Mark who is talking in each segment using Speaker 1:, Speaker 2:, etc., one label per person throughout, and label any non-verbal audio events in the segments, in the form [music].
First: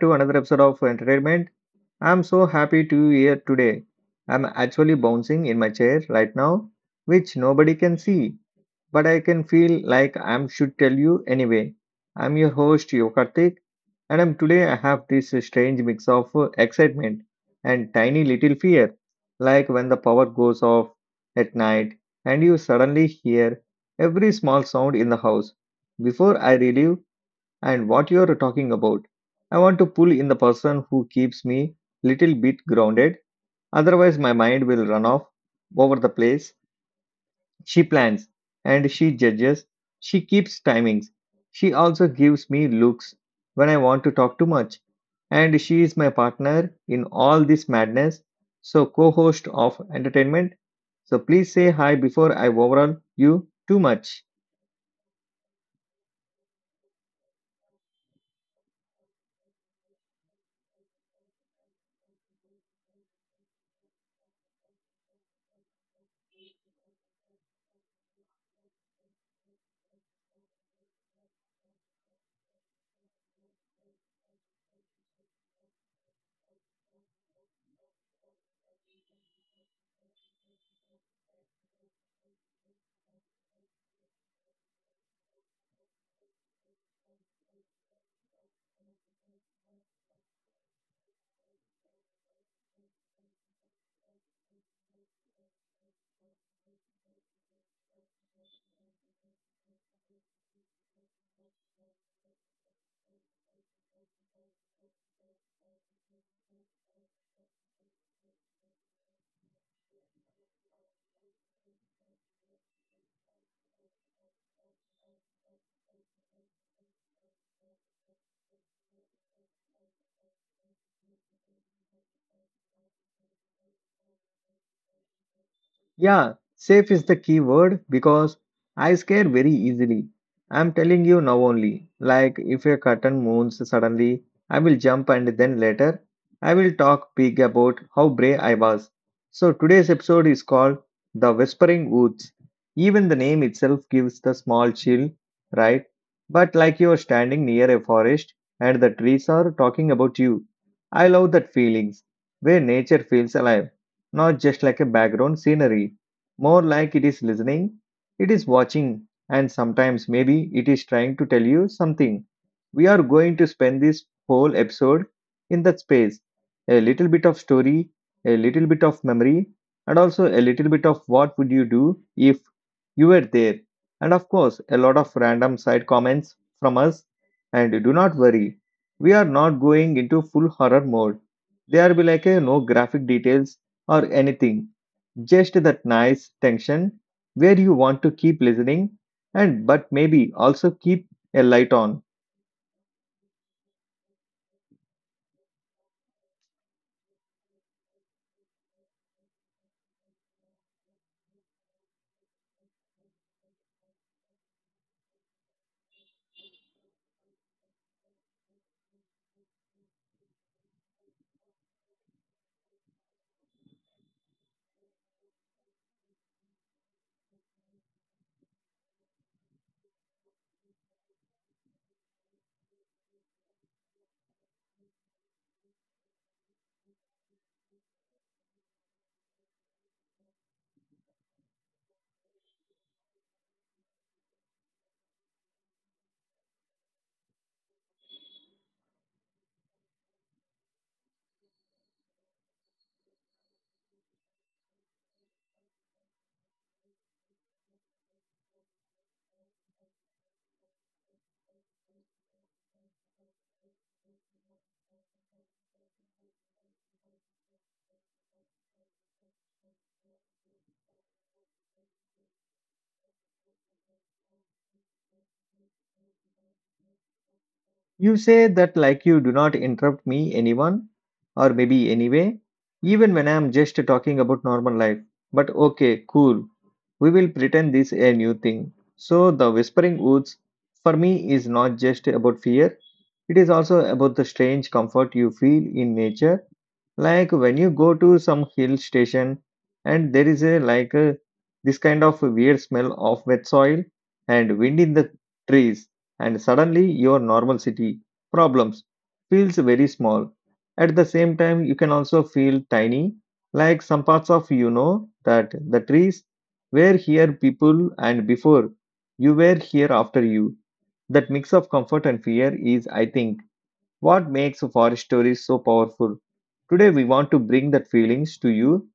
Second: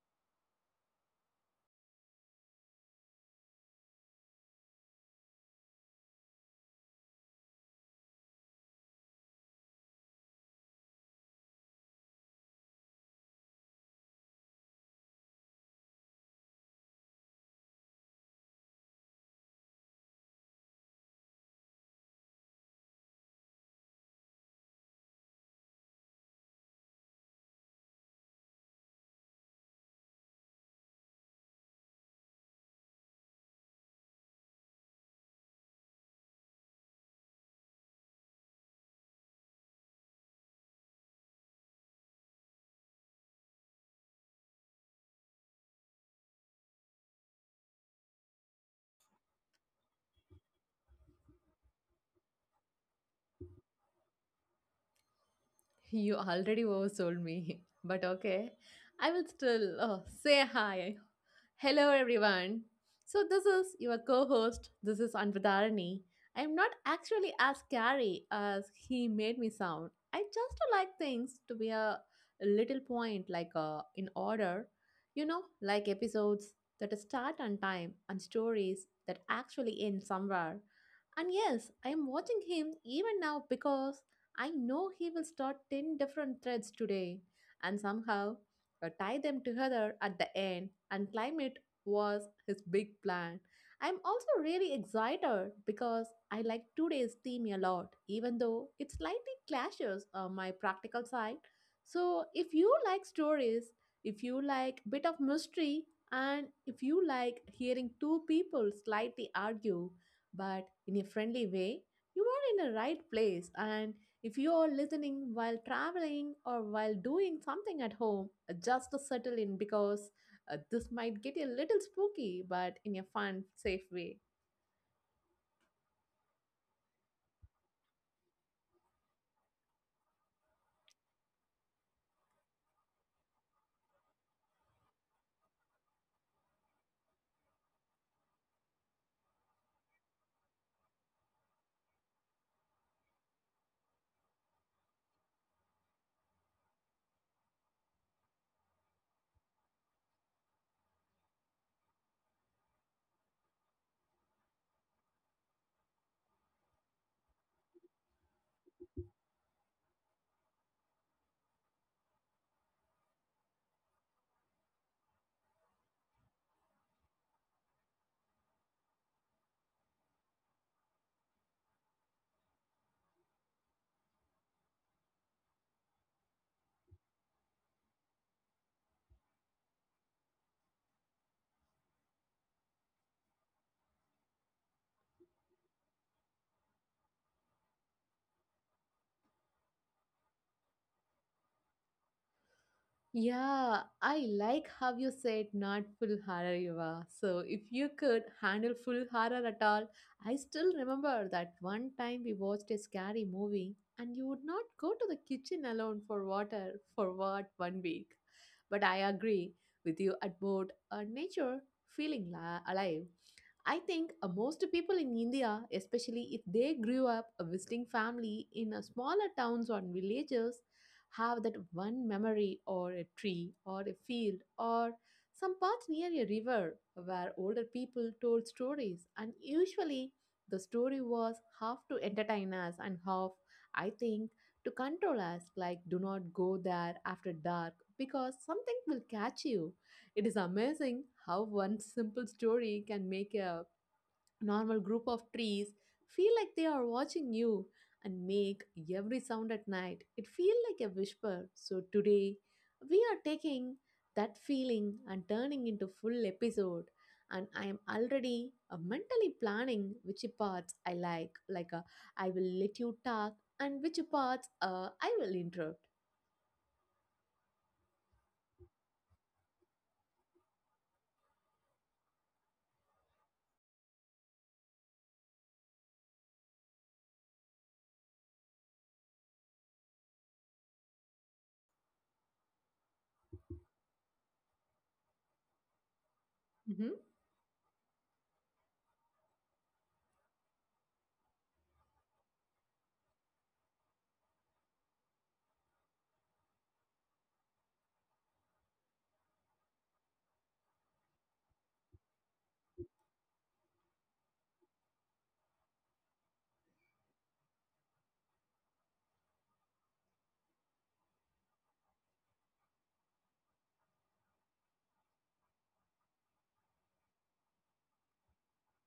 Speaker 1: to another episode of Entertainment. I'm so happy to be here today. I'm actually bouncing in my chair right now, which nobody can see, but I can feel like I should tell you anyway. I'm your host Yokartik, and I'm today I have this strange mix of excitement and tiny little fear, like when the power goes off at night and you suddenly hear every small sound in the house. Before I relive and what you're talking about, I want to pull in the person who keeps me little bit grounded, otherwise my mind will run off over the place. She plans and she judges. She keeps timings. She also gives me looks when I want to talk too much. And she is my partner in all this madness, so co-host of entertainment. So please say hi before I overrun you too much.
Speaker 2: You already oversold me, [laughs] but okay. I will still say hi. Hello, everyone. So, this is your co host. This is Anvadarani. I am not actually as scary as he made me sound. I just like things to be a little point, like in order, you know, like episodes that start on time and stories that actually end somewhere. And yes, I am watching him even now because I know he will start 10 different threads today and somehow tie them together at the end and climb it was his big plan. I'm also really excited because I like today's theme a lot even though it slightly clashes my practical side. So if you like stories, if you like bit of mystery and if you like hearing two people slightly argue but in a friendly way, you are in the right place, and if you are listening while traveling or while doing something at home, just to settle in because this might get a little spooky, but in a fun, safe way.
Speaker 1: Yeah, safe is the key word because I scare very easily. I'm telling you now only. Like if a curtain moves suddenly, I will jump and then later I will talk big about how brave I was. So today's episode is called The Whispering Woods. Even the name itself gives the small chill, right? But like you're standing near a forest and the trees are talking about you. I love that feelings where nature feels alive not just like a background scenery. More like it is listening, it is watching, and sometimes maybe it is trying to tell you something. We are going to spend this whole episode in that space a little bit of story, a little bit of memory, and also a little bit of what would you do if you were there. And of course, a lot of random side comments from us. And do not worry, we are not going into full horror mode. There will be like a no graphic details or anything. Just that nice tension where you want to keep listening and but maybe also keep a light on.
Speaker 2: Yeah, I like how you said not full horror, Eva. So if you could handle full horror at all, I still remember that one time we watched a scary movie and you would not go to the kitchen alone for water for what 1 week. But I agree with you about nature feeling alive. I think most people in India, especially if they grew up a visiting family in a smaller towns or villages, have that one memory or a tree or a field or some path near a river where older people told stories, and usually the story was half to entertain us and half I think to control us, like do not go there after dark because something will catch you. It is amazing how one [laughs] simple story can make a normal group of trees feel like they are watching you, and make every sound at night it feels like a whisper. So today we are taking that feeling and turning into full episode, and I am already mentally planning which parts I like I will let you talk, and which parts I will interrupt.
Speaker 1: You say that like you do not interrupt me, anyone, or maybe anyway, even when I am just talking about normal life. But okay, cool. We will pretend this a new thing. So the whispering woods for me is not just about fear. It is also about the strange comfort you feel in nature.
Speaker 2: Mm-hmm.
Speaker 1: Like when you go to some hill station and there is a this kind of weird smell of wet soil and wind in the trees and suddenly your normal city problems feels very small at the same time you can also feel tiny like some parts of that the trees were here people and before you were here after you that mix of comfort and fear is I think what makes a forest story so powerful? Today we want to bring that feelings to you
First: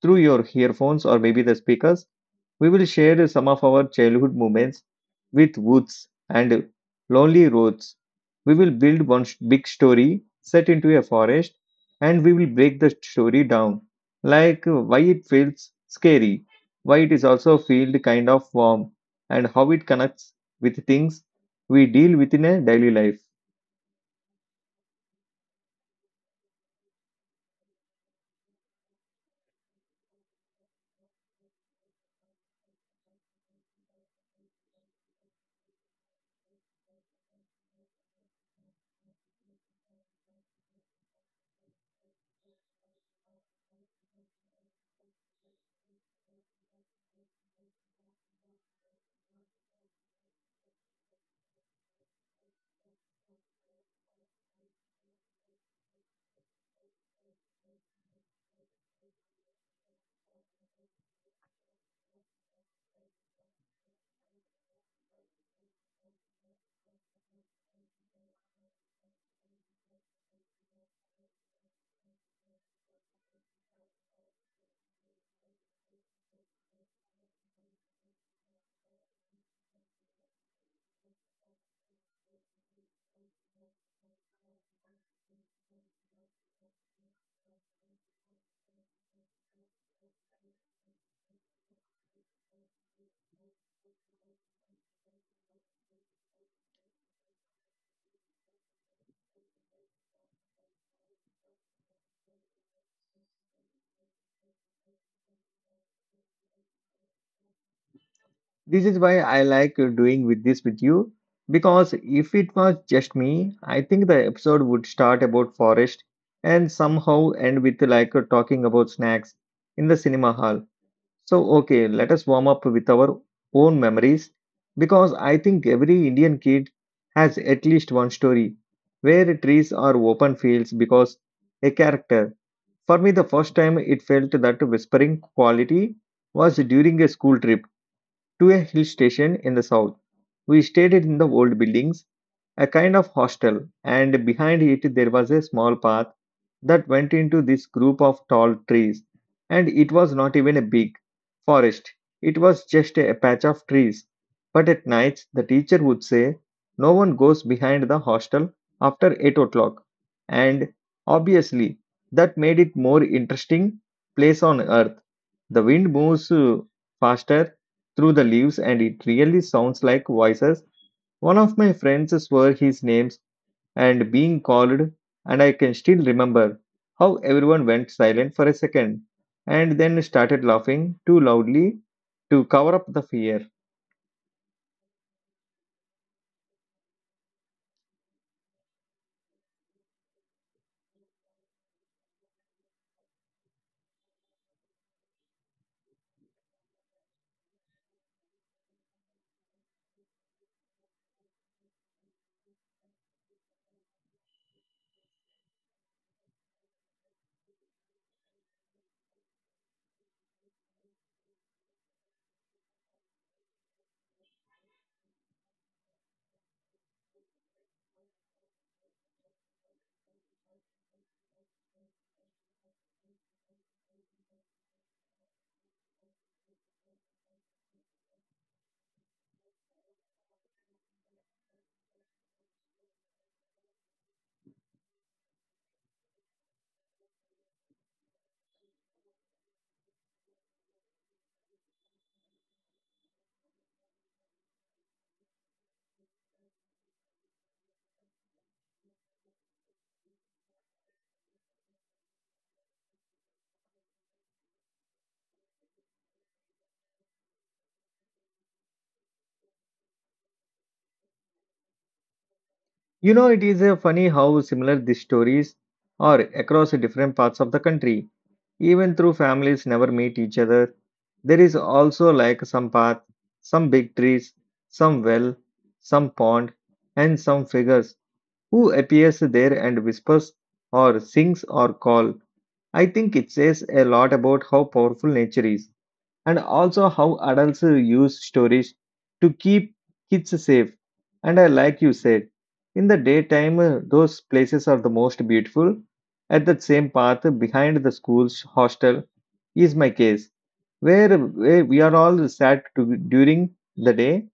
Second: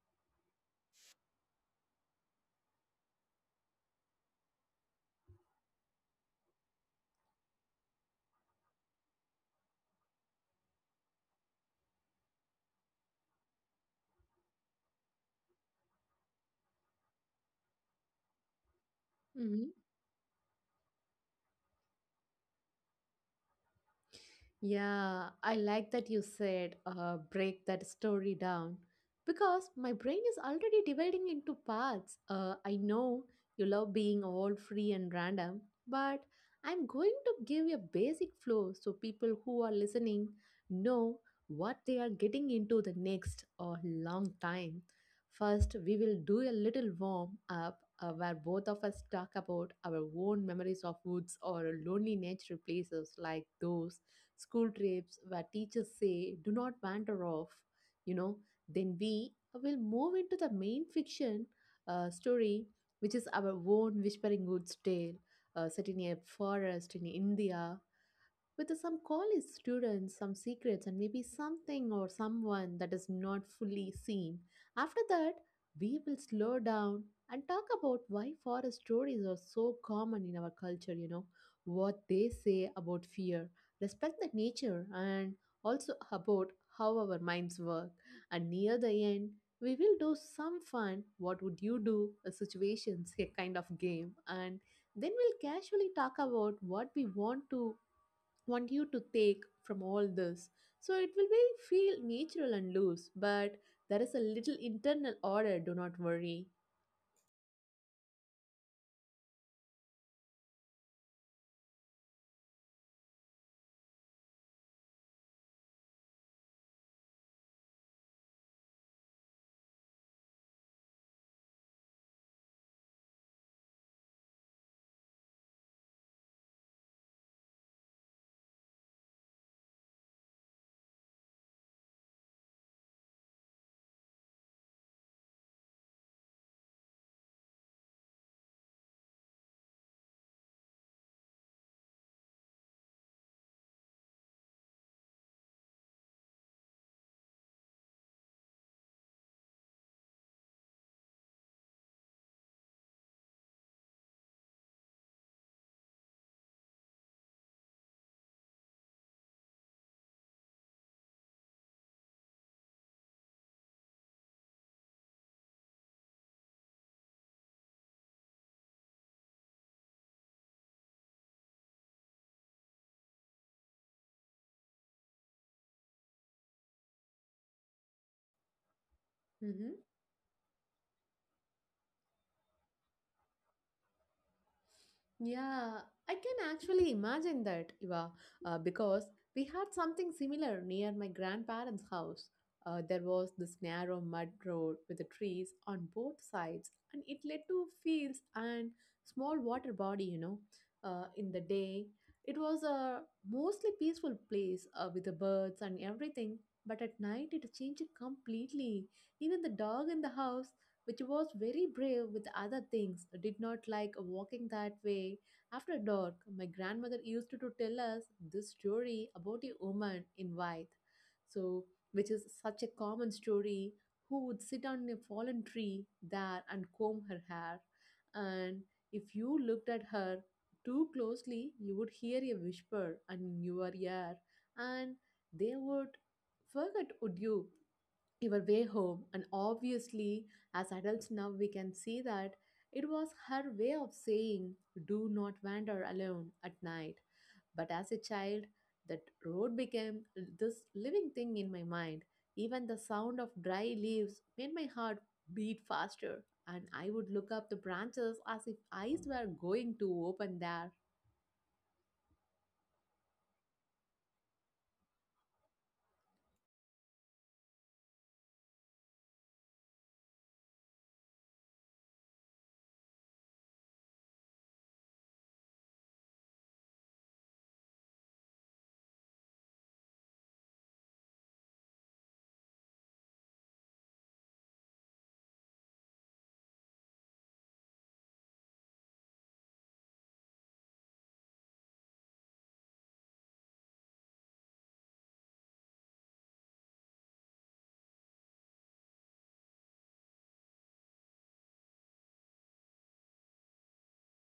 Speaker 1: through your earphones or maybe the speakers. We will share some of our childhood moments with woods and lonely roads. We will build big story set into a forest and we will break the story down. Like why it feels scary, why it is also feel kind of warm, and how
Speaker 2: Mm-hmm.
Speaker 1: it connects with things we deal with in a daily life.
Speaker 2: Yeah, I like that you said break that story down because my brain is already dividing into parts. I know you love being all free and random, but I'm going to give a basic flow so people who are listening know what they are getting into the next or long time. First, we will do a little warm up where both of us talk about our own memories of woods or lonely nature places, like those school trips where teachers say, do not wander off, you know, then we will move into the main fiction story, which is our own Whispering Woods tale, set in a forest in India with some college students, some secrets, and maybe something or someone that is not fully seen. After that, we will slow down and talk about why forest stories are so common in our culture, you know, what they say about fear, respect the nature, and also about how our minds work. And near the end, we will do some fun what would you do a situations a kind of game, and then we'll casually talk about what we want to want you to take from all this. So it will be feel natural and loose, but there is a little internal order, do not worry.
Speaker 1: This is why I like doing with this with you because if it was just me, I think the episode would start about forest and somehow end with like talking about snacks in the cinema hall. So okay, let us warm up with our own memories because I think every Indian kid has at least one story where trees are open fields because a character. For me, the first time it felt that whispering quality was during a school trip to a hill station in the south. We stayed in the old buildings, a kind of hostel, and behind it there was a small path that went into this group of tall trees. And it was not even a big forest, it was just a patch of trees. But at nights, the teacher would say, "No one goes behind the hostel after 8 o'clock." And obviously, that made it more interesting place on earth. The wind moves faster through the leaves, and it really sounds like voices. One of my friends swore his names and being called, and I can still remember how everyone went silent for a second
Speaker 2: Mhm.
Speaker 1: and then started laughing too loudly to cover up the fear.
Speaker 2: Yeah, I can actually imagine that, Iva, because we had something similar near my grandparents' house. There was this narrow mud road with the trees on both sides, and it led to fields and small water body, you know. In the day, it was a mostly peaceful place with the birds and everything, but at night it changed completely. Even the dog in the house, which was very brave with other things, did not like walking that way. After dark, my grandmother used to tell us this story about a woman in white. So, which is such a common story, who would sit on a fallen tree there and comb her hair. And if you looked at her too closely, you would hear a whisper and in your ear, and they would forget would you your way home. And obviously, as adults now, we can see that it was her way of saying, do not wander alone at night. But as a child, that road became this living thing in my mind. Even the sound of dry leaves made my heart beat faster, and I would look up the branches as if eyes were going to open there.
Speaker 1: You know, it is funny how similar these stories are across different parts of the country. Even though families never meet each other, there is also like some path, some big trees, some well, some pond, and some figures who appears there and whispers or sings or call. I think it says a lot about how powerful nature is and also how adults use stories to keep kids safe. And I like you said, in the daytime, those places are the most beautiful. At that same path behind the school's hostel is my case, where we are all sat to, during the day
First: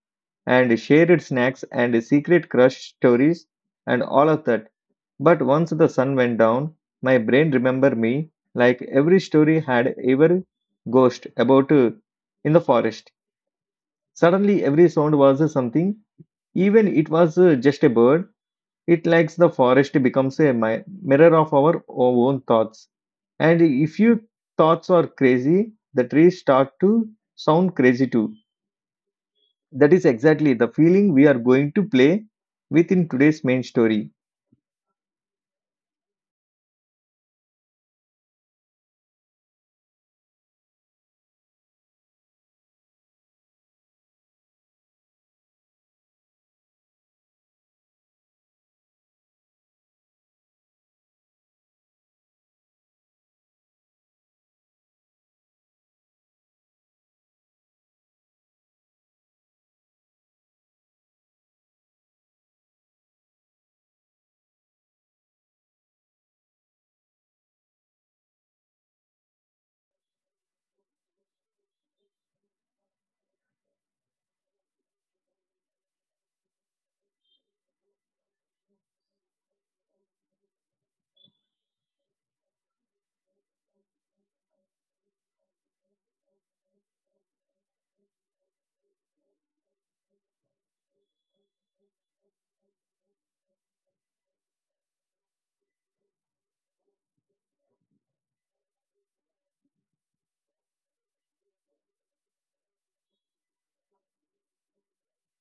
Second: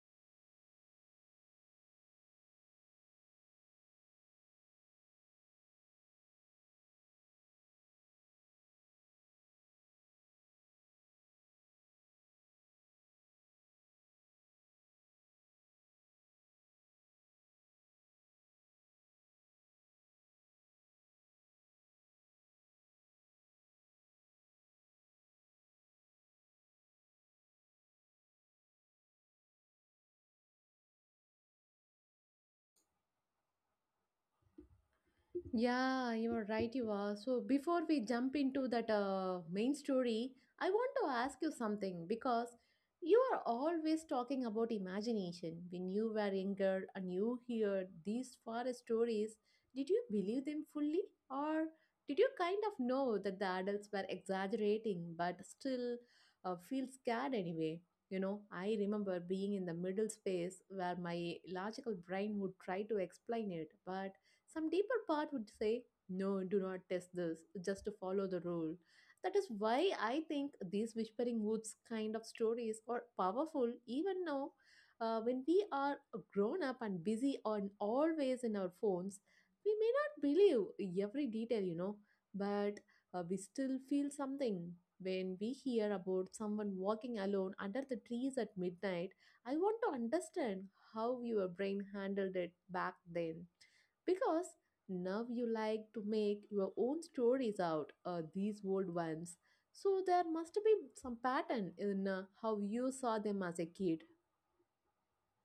Speaker 1: and shared snacks and secret crush stories and all of that but once the sun went down, my brain remembered me like every story had ever ghost about in the forest. Suddenly, every sound was something, even it was just a bird. It likes the forest becomes a mirror of our own thoughts. And if your thoughts are crazy, the trees start to sound crazy too. That is exactly the feeling we are going to play with in today's main story.
Speaker 2: Yeah, you're right, you are. So, before we jump into that main story, I want to ask you something because you are always talking about imagination. When you were younger and you hear these forest stories, did you believe them fully? Or did you kind of know that the adults were exaggerating but still feel scared anyway? You know, I remember being in the middle space where my logical brain would try to explain it, but some deeper part would say, no, do not test this, just to follow the rule. That is why I think these Whispering Woods kind of stories are powerful even now when we are grown up and busy on always in our phones. We may not believe every detail, you know, but we still feel something. When we hear about someone walking alone under the trees at midnight, I want to understand how your brain handled it back then because now you like to make your own stories out these old ones, so there must be some pattern in how you saw them as a kid.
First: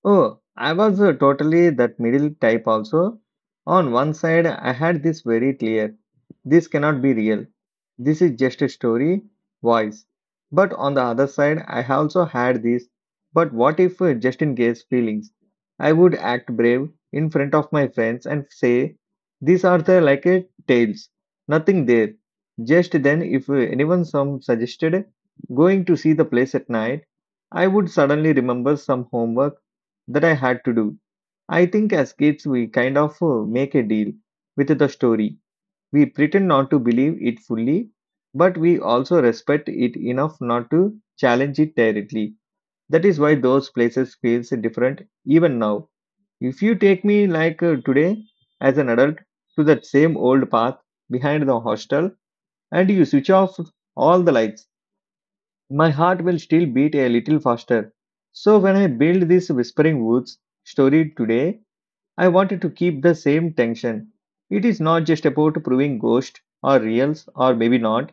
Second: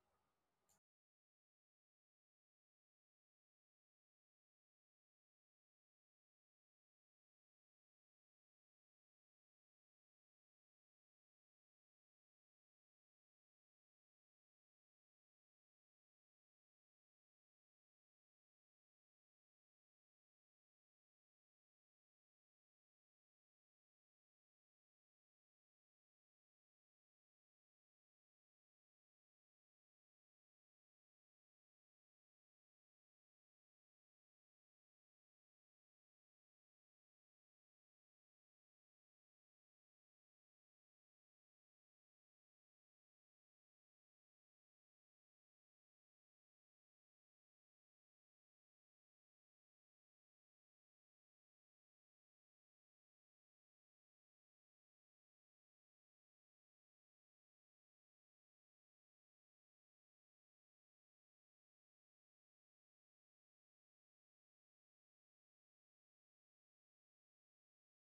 Speaker 1: Oh, I was totally that middle type also. On one side, I had this very clear, this cannot be real. This is just a story, voice. But on the other side, I also had this, but what if just in case feelings? I would act brave in front of my friends and say, these are the like a tales, nothing there. Just then, if anyone some suggested going to see the place at night, I would suddenly remember some homework that I had to do. I think as kids, we kind of make a deal with the story. We pretend not to believe it fully, but we also respect it enough not to challenge it directly. That is why those places feels different even now. If you take me like today as an adult to that same old path behind the hostel and you switch off all the lights, my heart will still beat a little faster. So when I build this Whispering Woods story today, I wanted to keep the same tension. It is not just about proving ghost or reals or maybe not.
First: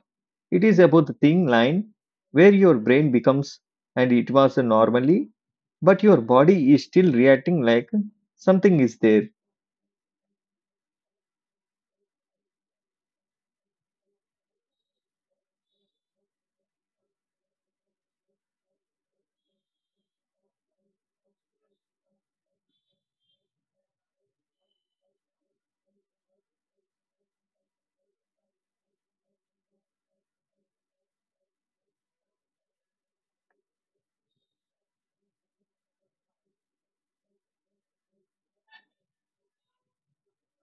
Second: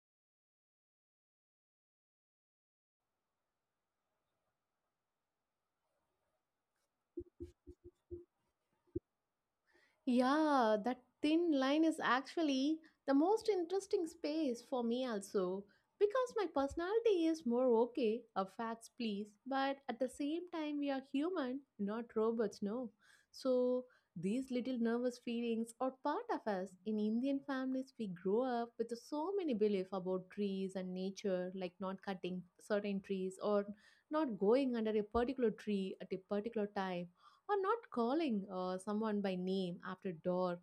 Speaker 1: It is about the thin line where your brain becomes and it was normally, but your body is still reacting like something is there.
Speaker 2: Yeah, that thin line is actually the most interesting space for me, also, because my personality is more okay, a facts please, but at the same time, we are human, not robots, no. So, these little nervous feelings are part of us. In Indian families, we grow up with so many beliefs about trees and nature, like not cutting certain trees, or not going under a particular tree at a particular time, or not calling someone by name after dark.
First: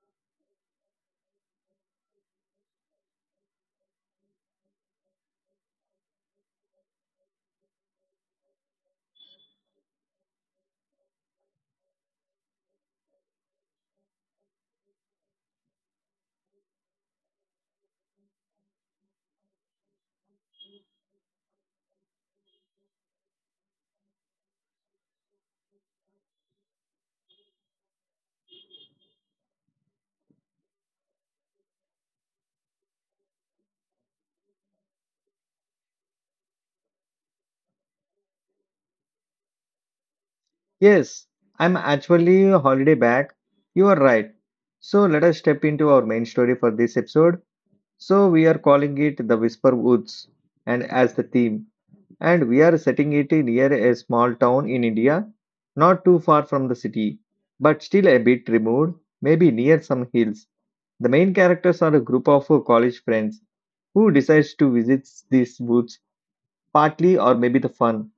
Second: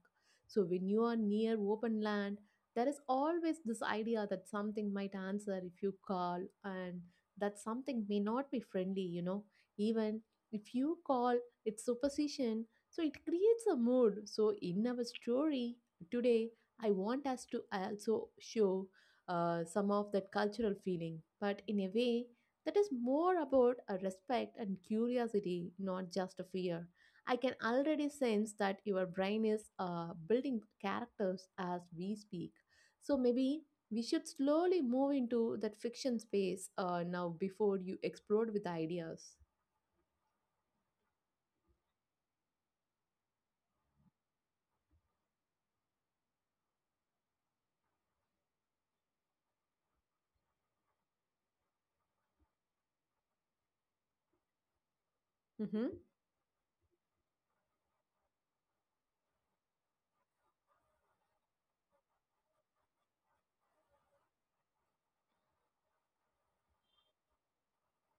Speaker 2: So when you are near open land, there is always this idea that something might answer if you call, and that something may not be friendly, you know. Even if you call, it's superstition. So it creates a mood. So in our story today, I want us to also show some of that cultural feeling, but in a way that is more about a respect and curiosity, not just a fear. I can already sense that your brain is building characters as we speak. So maybe we should slowly move into that fiction space now before you explode with ideas.
Speaker 1: Yes, I'm actually a holiday back. You are right. So let us step into our main story for this episode. So we are calling it the Whisper Woods and as the theme. And we are setting it near a small town in India,
Speaker 2: Mm-hmm.
Speaker 1: not too far from the city, but still a bit removed, maybe near some hills. The main characters are a group of college friends who decides to visit these woods partly or maybe the fun.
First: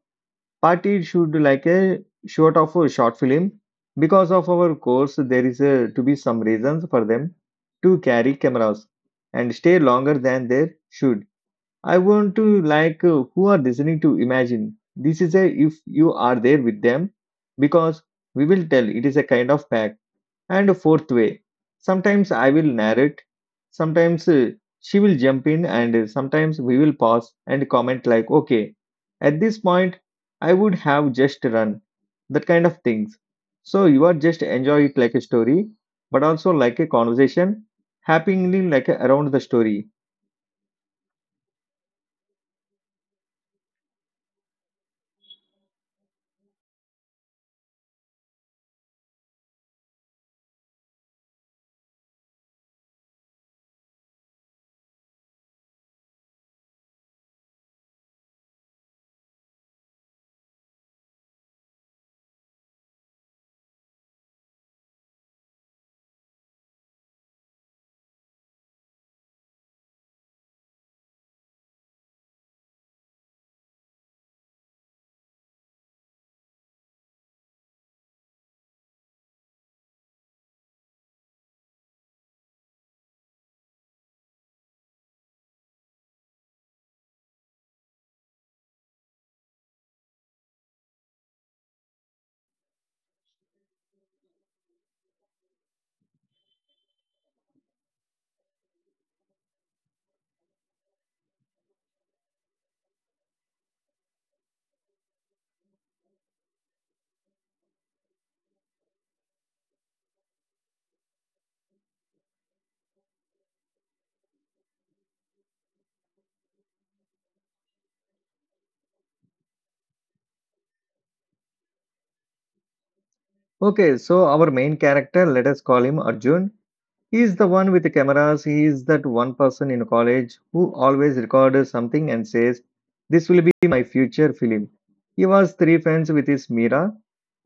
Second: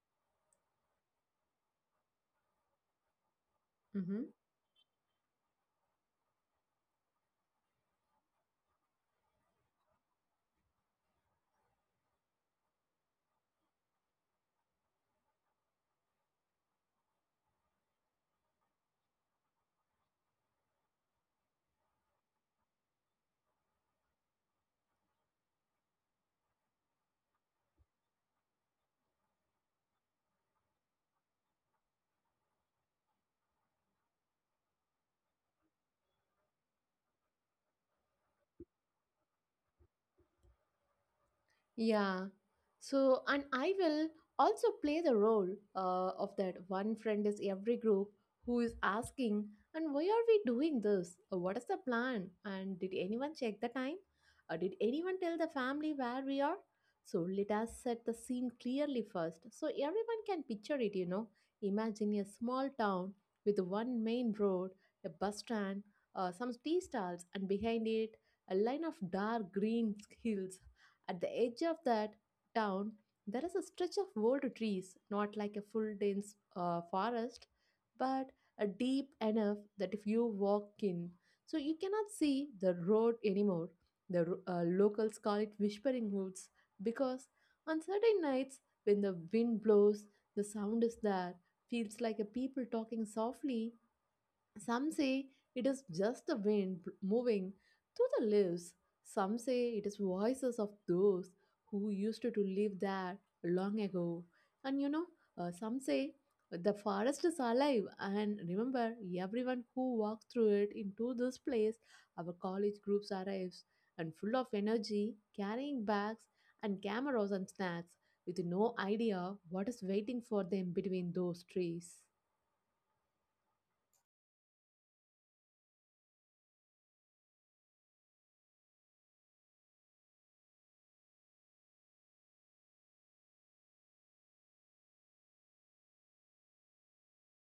Speaker 1: Partly it should like a short of a short film. Because of our course, there is a, to be some reasons for them to carry cameras and stay longer than they should. I want to like who are listening to imagine this is a if you are there with them because we will tell it is a kind of pack and a fourth way. Sometimes I will narrate, sometimes she will jump in, and sometimes we will pause and comment like, okay, at this point I would have just run that kind of things. So you are just enjoy it like a story, but also like a conversation happening like around the story.
Speaker 2: Yeah. So, and I will also play the role of that one friend is every group who is asking, and why are we doing this? What is the plan? And did anyone check the time? Or did anyone tell the family where we are? So, let us set the scene clearly first so everyone can picture it, you know. Imagine a small town with one main road, a bus stand, some tea stalls, and behind it, a line of dark green [laughs] hills at the edge of that town. There is a stretch of old trees, not like a full dense forest, but a deep enough that if you walk in, so you cannot see the road anymore. The locals call it Whispering Woods because on certain nights when the wind blows, the sound is there, feels like a people talking softly. Some say it is just the wind moving through the leaves. Some say it is voices of those who used to live there long ago. And you know, some say the forest is alive. And remember, everyone who walks through it into this place, our college groups arrives and full of energy, carrying bags and cameras and snacks, with no idea what is waiting for them between those trees.
Speaker 1: Okay, so our main character, let us call him Arjun. He is the one with the cameras. He is that one person in college who always records something and says, "This will be my future film." He was three friends with his Mira,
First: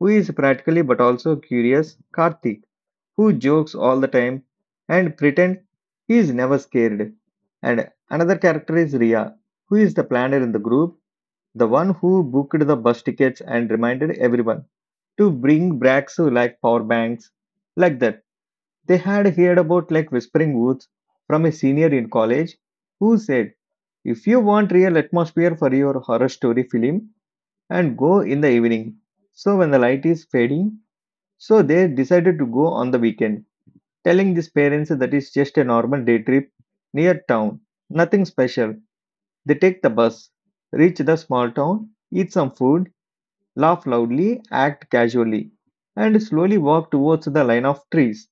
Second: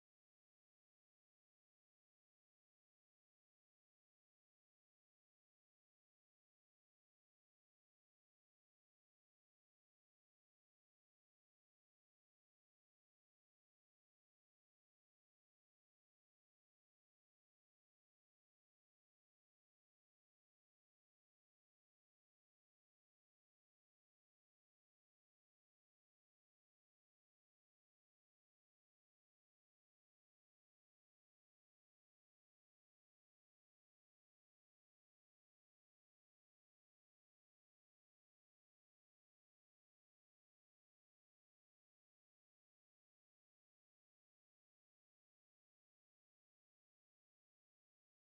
Speaker 1: who is practically but also curious, Karthik, who jokes all the time and pretend he is never scared. And another character is Ria, who is the planner in the group, the one who booked the bus tickets and reminded everyone to bring back so like power banks like that. They had heard about like Whispering Woods from a senior in college who said, if you want real atmosphere for your horror story film and go in the evening. So when the light is fading, so they decided to go on the weekend, telling these parents that it's just a normal day trip near town, nothing special. They take the bus, reach the small town, eat some food, laugh loudly, act casually, and slowly walk towards the line of trees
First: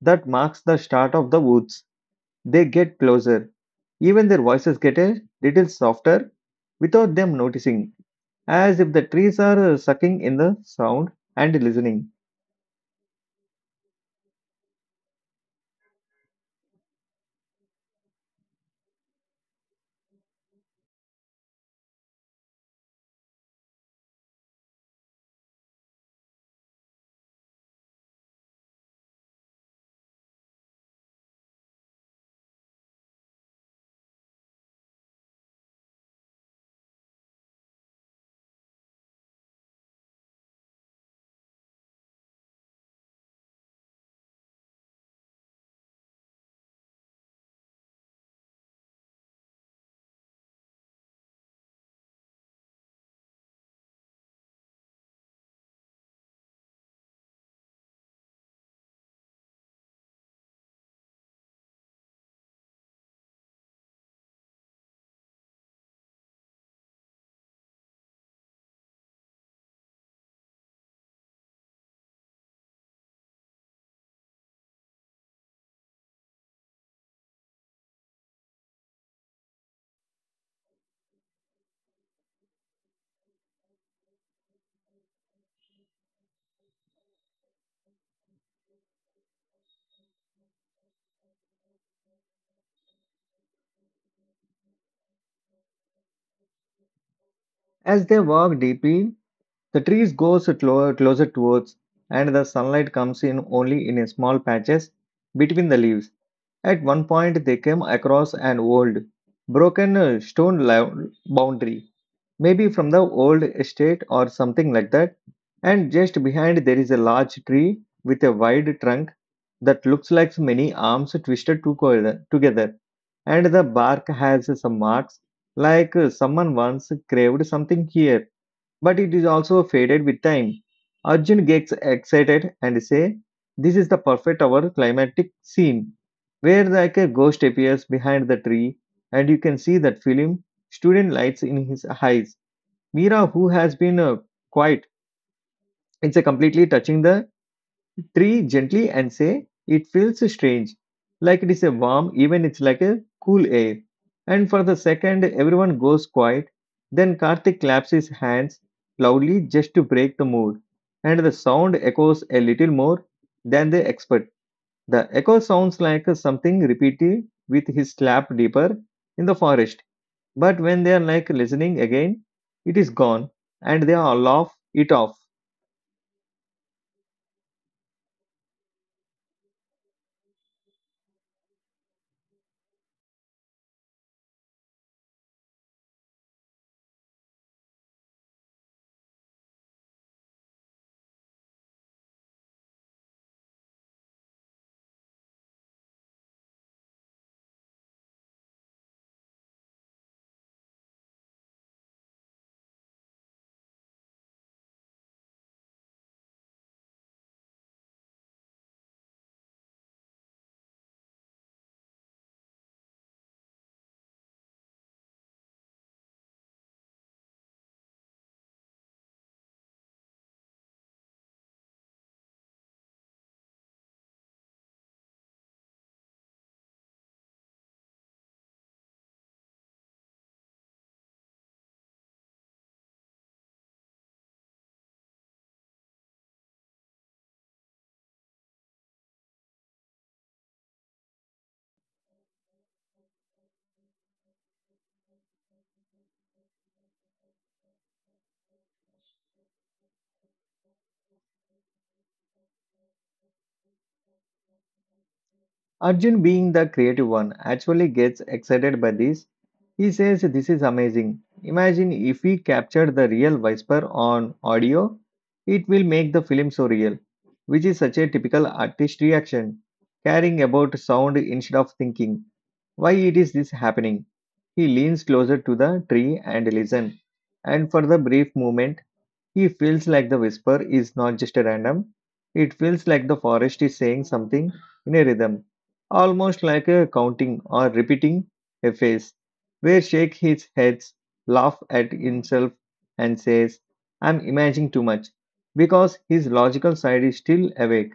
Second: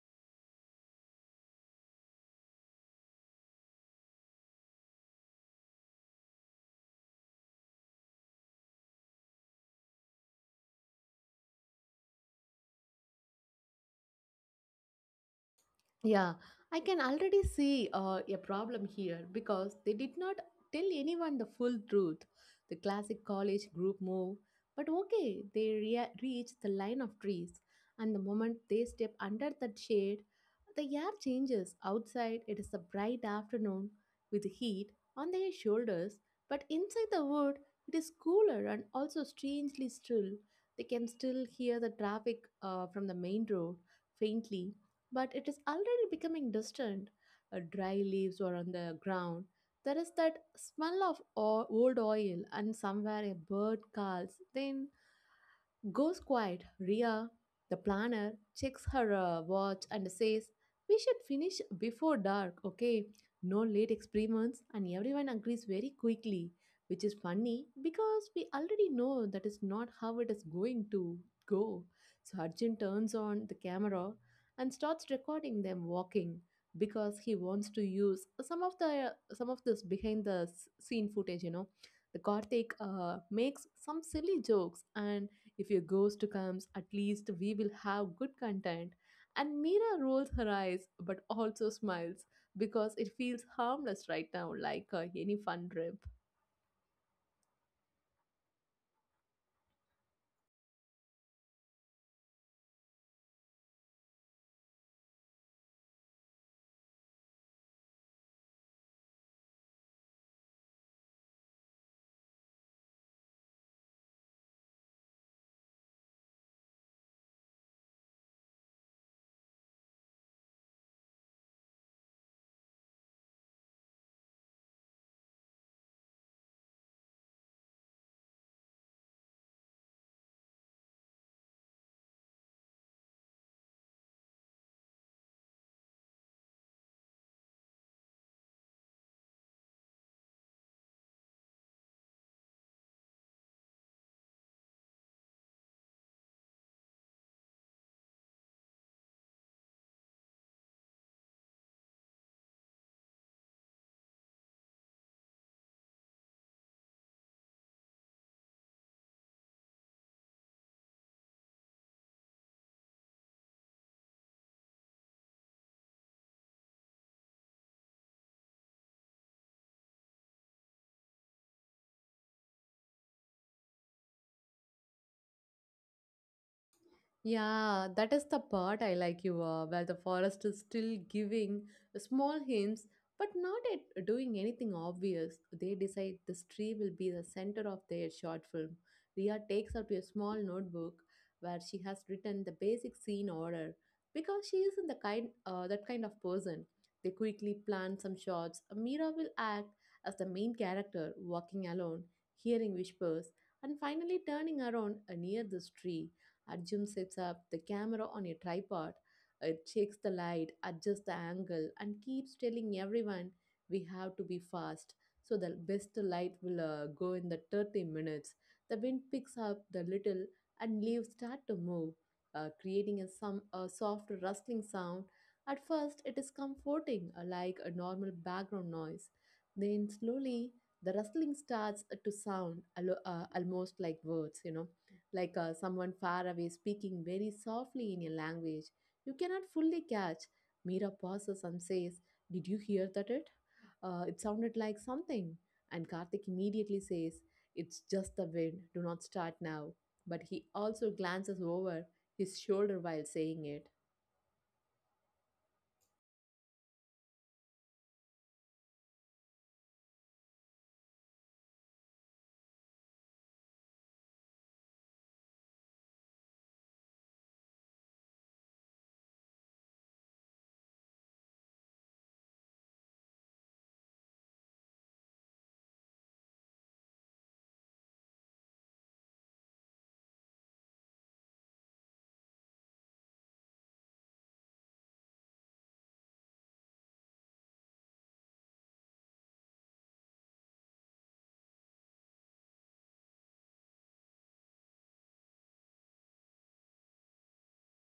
Speaker 1: that marks the start of the woods. They get closer. Even their voices get a little softer without them noticing, as if the trees are sucking in the sound and listening.
Speaker 2: Yeah, I can already see a problem here because they did not tell anyone the full truth. The classic college group move, but okay, they reach the line of trees, and the moment they step under that shade, the air changes. Outside, it is a bright afternoon with heat on their shoulders, but inside the wood, it is cooler and also strangely still. They can still hear the traffic from the main road faintly, but it is already becoming distant. Dry leaves were on the ground. There is that smell of old oil, and somewhere a bird calls. Then goes quiet. Ria, the planner, checks her watch and says, "We should finish before dark, okay? No late experiments," and everyone agrees very quickly, which is funny because we already know that is not how it is going to go. So Arjun turns on the camera and starts recording them walking because he wants to use some of this behind the scene footage. The Karthik makes some silly jokes and, "If your ghost comes, at least we will have good content." And Mira rolls her eyes but also smiles because it feels harmless right now, like any fun trip.
Speaker 1: As they walk deeply, the trees goes closer towards, and the sunlight comes in only in a small patches between the leaves. At one point, they came across an old, broken stone boundary, maybe from the old estate or something like that. And just behind, there is a large tree with a wide trunk that looks like many arms twisted to together. And the bark has some marks, like someone once craved something here, but it is also faded with time. Arjun gets excited and say, "This is the perfect our climatic scene, where like a ghost appears behind the tree, and you can see that film student lights in his eyes." Mira, who has been quiet, it's a completely touching the tree gently and say, "It feels strange, like it is a warm, even it's like a cool air." And for the second, everyone goes quiet. Then Karthik claps his hands loudly just to break the mood. And the sound echoes a little more than the expert. The echo sounds like something repeated with his slap deeper in the forest. But when they are like listening again, it is gone, and they all laugh it off.
Speaker 2: Yeah, that is the part I like you are, where the forest is still giving small hints, but not at doing anything obvious. They decide this tree will be the center of their short film. Ria takes out a small notebook where she has written the basic scene order because she isn't the kind of person. They quickly plan some shots. Mira will act as the main character, walking alone, hearing whispers, and finally turning around near this tree. Arjun sets up the camera on a tripod, it checks the light, adjusts the angle, and keeps telling everyone we have to be fast. So the best light will go in the 30 minutes. The wind picks up the little and leaves start to move, creating a soft rustling sound. At first, it is comforting, like a normal background noise. Then slowly, the rustling starts to sound almost like words, like someone far away speaking very softly in a language you cannot fully catch. Mira pauses and says, "Did you hear that it? It sounded like something." And Karthik immediately says, "It's just the wind, do not start now." But he also glances over his shoulder while saying it.
Speaker 1: Arjun, being the creative one, actually gets excited by this. He says, "This is amazing. Imagine if we capture the real whisper on audio, it will make the film so real," which is such a typical artist reaction, caring about sound instead of thinking, "Why it is this happening?" He leans closer to the tree and listen. And for the brief moment, he feels like the whisper is not just random, it feels like the forest is saying something in a rhythm, almost like a counting or repeating a phrase, where shake his head, laugh at himself, and says, "I'm imagining too much," because his logical side is still awake.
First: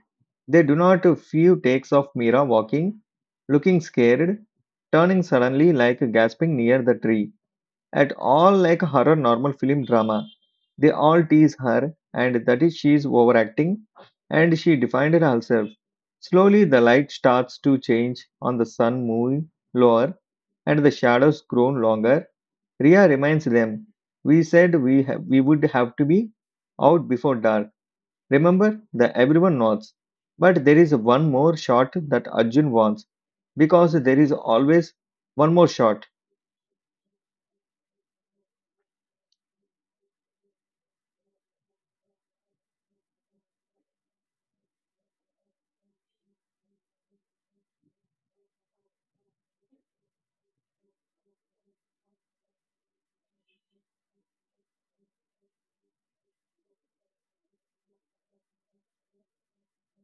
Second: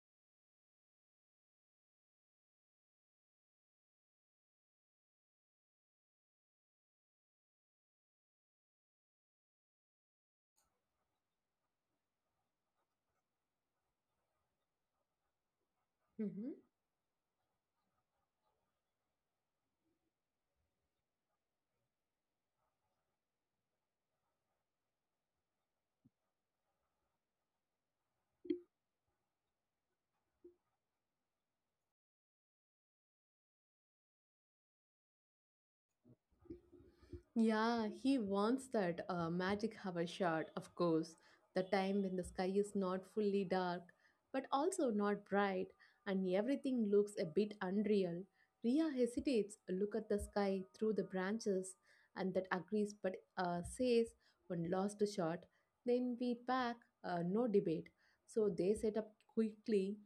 Speaker 1: They do not a few takes of Mira walking, looking scared, turning suddenly like gasping near the tree at all like horror normal film drama. They all tease her and that is she is overacting, and she defined herself.
Speaker 2: Mm-hmm.
Speaker 1: Slowly the light starts to change on the sun moving lower and the shadows grown longer. Ria reminds them, "We said we have, we would have to be out before dark. Remember?" The everyone nods. But there is one more shot that Arjun wants, because there is always one more shot.
Speaker 2: Yeah, he wants that magic hour shot, of course, the time when the sky is not fully dark, but also not bright, and everything looks a bit unreal. Ria hesitates, look at the sky through the branches, and that agrees, but says one lost shot. Then we pack, no debate. So they set up quickly.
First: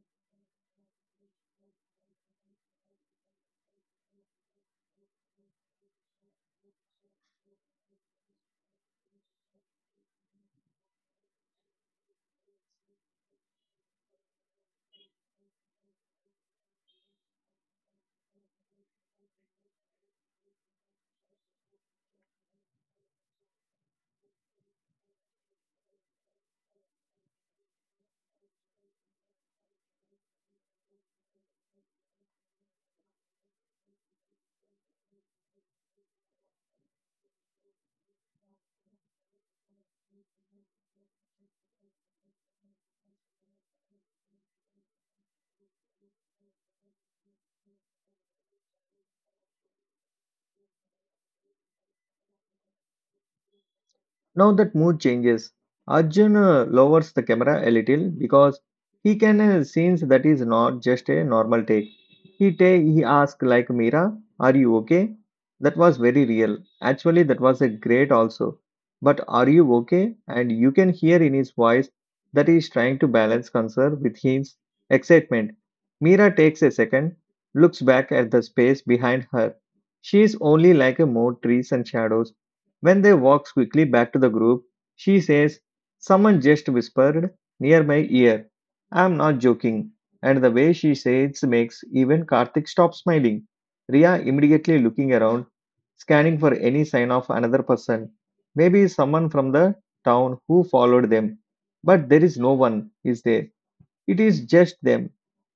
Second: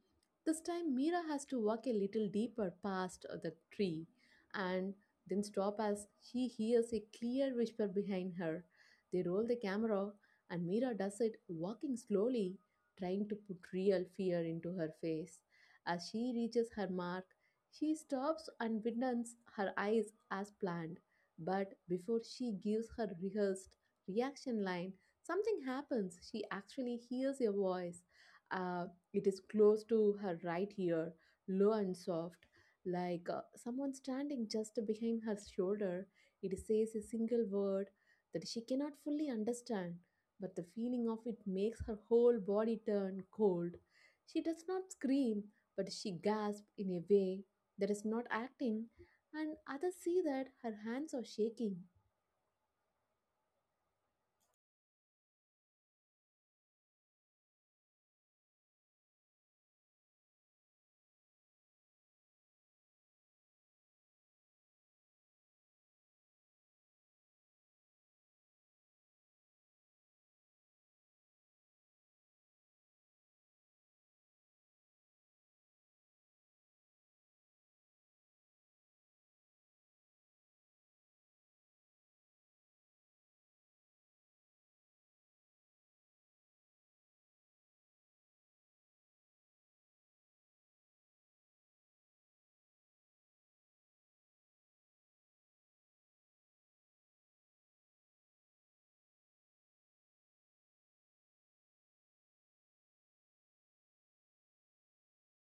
Speaker 2: This time, Mira has to walk a little deeper past the tree, and then stop as she hears a clear whisper behind her. They roll the camera, and Mira does it, walking slowly, trying to put real fear into her face. As she reaches her mark, she stops and widens her eyes as planned. But before she gives her rehearsed reaction line, something happens. She actually hears a voice. Uh, it is close to her right ear, low and soft like someone standing just behind her shoulder. It says a single word that she cannot fully understand, but the feeling of it makes her whole body turn cold. She does not scream, but she gasps in a way that is not acting, and others see that her hands are shaking.
Speaker 1: Now that mood changes. Arjun lowers the camera a little because he can sense that is not just a normal take. He asks like, "Mira, are you okay? That was very real. Actually, that was a great also. But are you okay?" And you can hear in his voice that he is trying to balance concern with his excitement. Mira takes a second, looks back at the space behind her. She is only like a more trees and shadows. When they walks quickly back to the group, she says, "Someone just whispered near my ear. I'm not joking." And the way she says makes even Karthik stop smiling. Ria immediately looking around, scanning for any sign of another person. Maybe someone from the town who followed them. But there is no one, is there? It is just them.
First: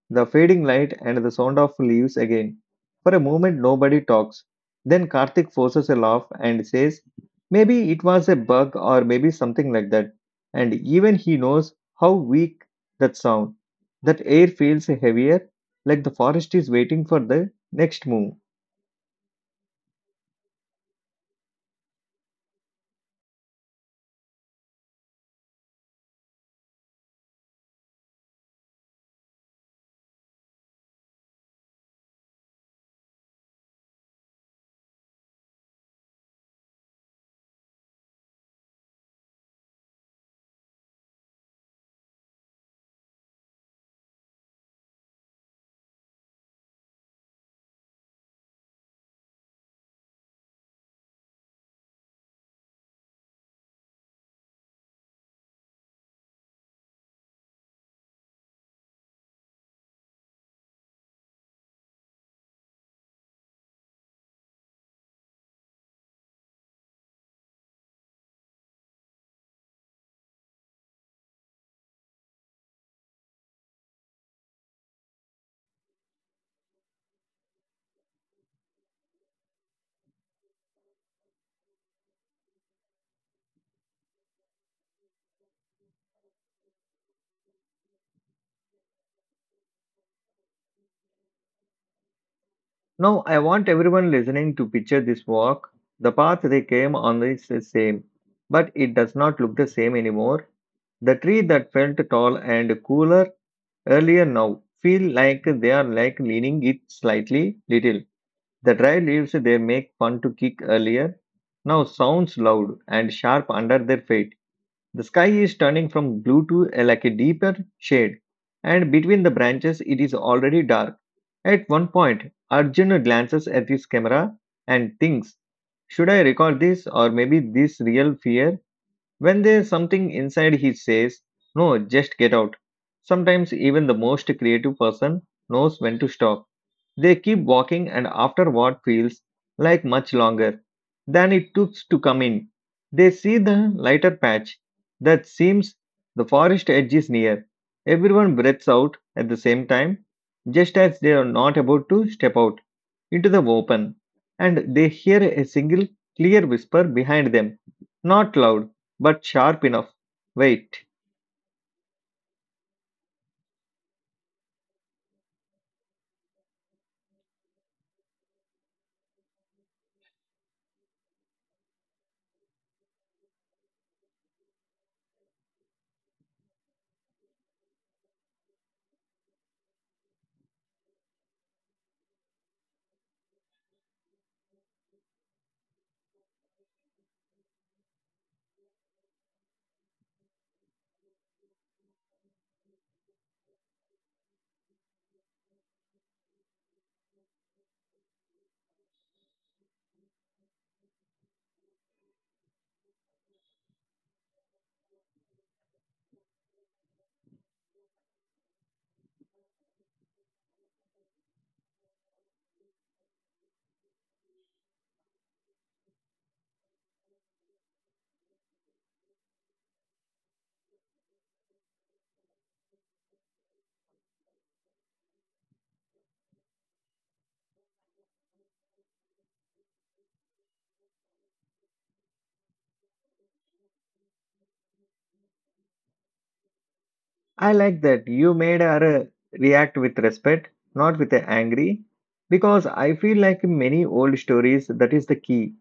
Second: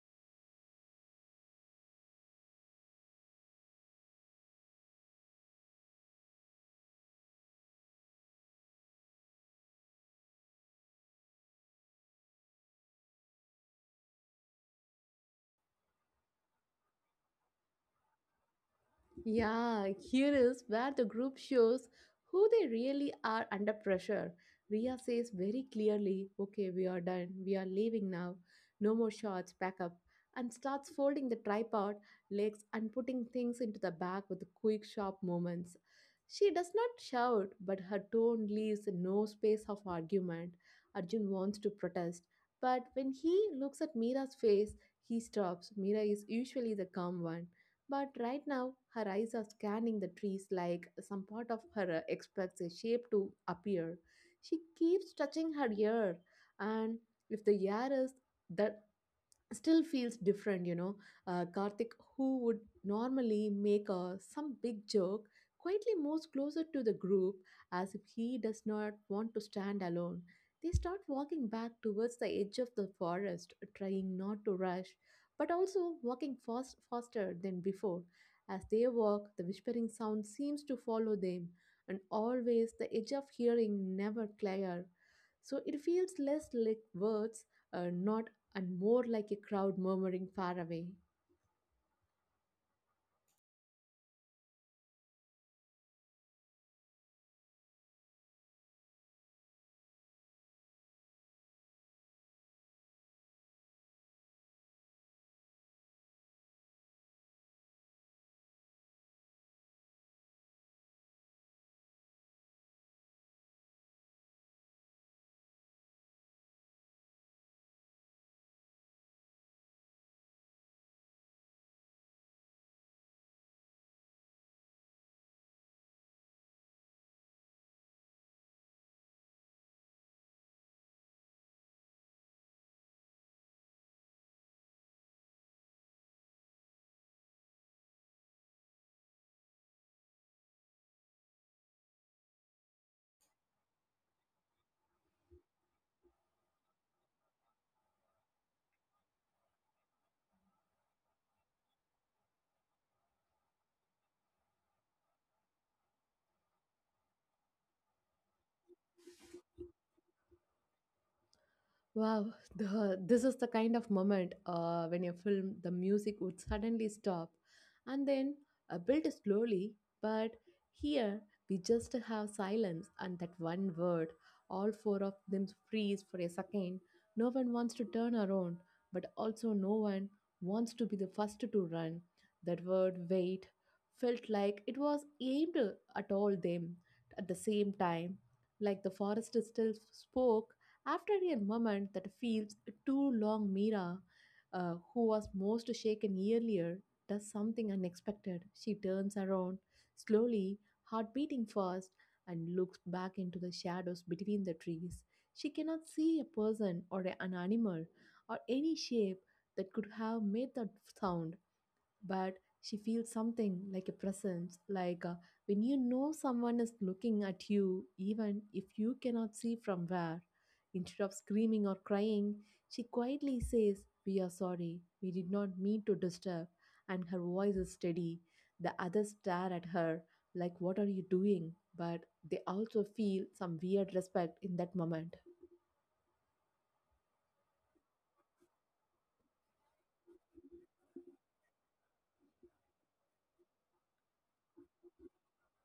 Speaker 1: The fading light and the sound of leaves again. For a moment, nobody talks. Then Karthik forces a laugh and says, "Maybe it was a bug, or maybe something like that." And even he knows how weak that sound. That air feels heavier, like the forest is waiting for the next move.
Speaker 2: Yeah, here is where the group shows who they really are under pressure. Ria says very clearly, "Okay, we are done. We are leaving now. No more shots, pack up." And starts folding the tripod, legs, and putting things into the bag with quick, sharp movements. She does not shout, but her tone leaves no space of argument. Arjun wants to protest, but when he looks at Mira's face, he stops. Mira is usually the calm one. But right now, her eyes are scanning the trees like some part of her expects a shape to appear. She keeps touching her ear, and if the ear is that still feels different, you know. Karthik, who would normally make a, some big joke, quietly moves closer to the group as if he does not want to stand alone. They start walking back towards the edge of the forest, trying not to rush, but also walking fast, faster than before. As they walk, the whispering sound seems to follow them, and always the edge of hearing never clear. So it feels less like words, not and more like a crowd murmuring far away.
Speaker 1: Now, I want everyone listening to picture this walk. The path they came on is the same, but it does not look the same anymore. The tree that felt tall and cooler earlier now feel like they are like leaning it slightly little. The dry leaves they make fun to kick earlier now sounds loud and sharp under their feet. The sky is turning from blue to a, like a deeper shade, and between the branches it is already dark. At one point, Arjun glances at his camera and thinks, "Should I record this, or maybe this real fear?" When there's something inside, he says, "No, just get out." Sometimes even the most creative person knows when to stop. They keep walking, and after what feels like much longer than it took to come in, they see the lighter patch that seems the forest edge is near. Everyone breathes out at the same time, just as they are not about to step out into the open, and they hear a single clear whisper behind them, not loud but sharp enough. "Wait."
Speaker 2: Wow, this is the kind of moment when a film, the music would suddenly stop and then build slowly. But here we just have silence and that one word. All four of them freeze for a second. No one wants to turn around, but also no one wants to be the first to run. That word wait felt like it was aimed at all them at the same time. Like the forest still spoke after a moment that feels too long, Mira, who was most shaken earlier, does something unexpected. She turns around slowly, heart beating fast, and looks back into the shadows between the trees. She cannot see a person or an animal or any shape that could have made that sound, but she feels something like a presence, like when you know someone is looking at you, even if you cannot see from where. Instead of screaming or crying, she quietly says, "We are sorry, we did not mean to disturb," and her voice is steady. The others stare at her, like, "What are you doing?" But they also feel some weird respect in that moment.
Speaker 1: I like that you made her react with respect, not with angry, because I feel like in many old stories that is the key.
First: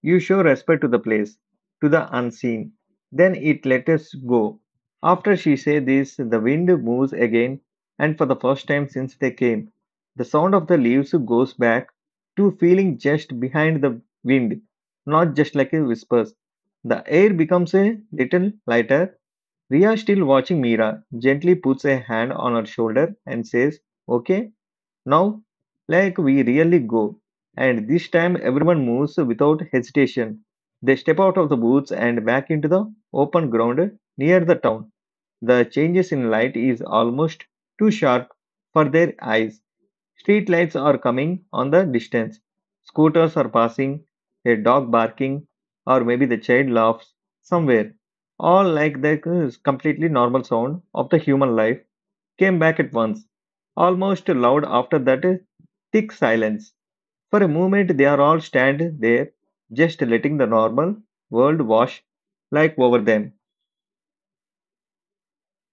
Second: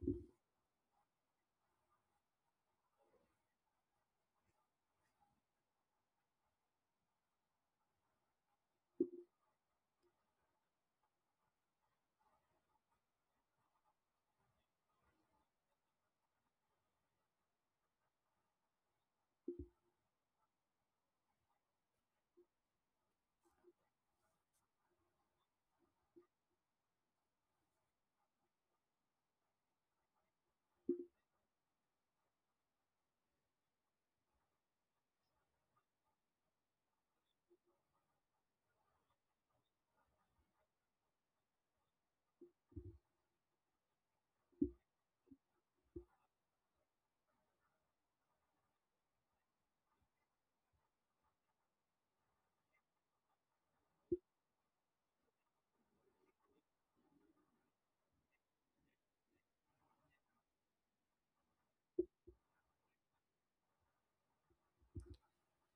Speaker 1: You show respect to the place, to the unseen. Then it let us go. After she said this, the wind moves again, and for the first time since they came, the sound of the leaves goes back to feeling just behind the wind, not just like a whispers. The air becomes a little lighter. Ria, still watching Meera, gently puts a hand on her shoulder and says, "Okay, now, like we really go." And this time everyone moves without hesitation. They step out of the woods and back into the open ground near the town. The changes in light is almost too sharp for their eyes. Street lights are coming on the distance. Scooters are passing, a dog barking, or maybe the child laughs somewhere. All like the completely normal sound of the human life came back at once, almost loud after that thick silence. For a moment, they are all stand there, just letting the normal world wash like over them.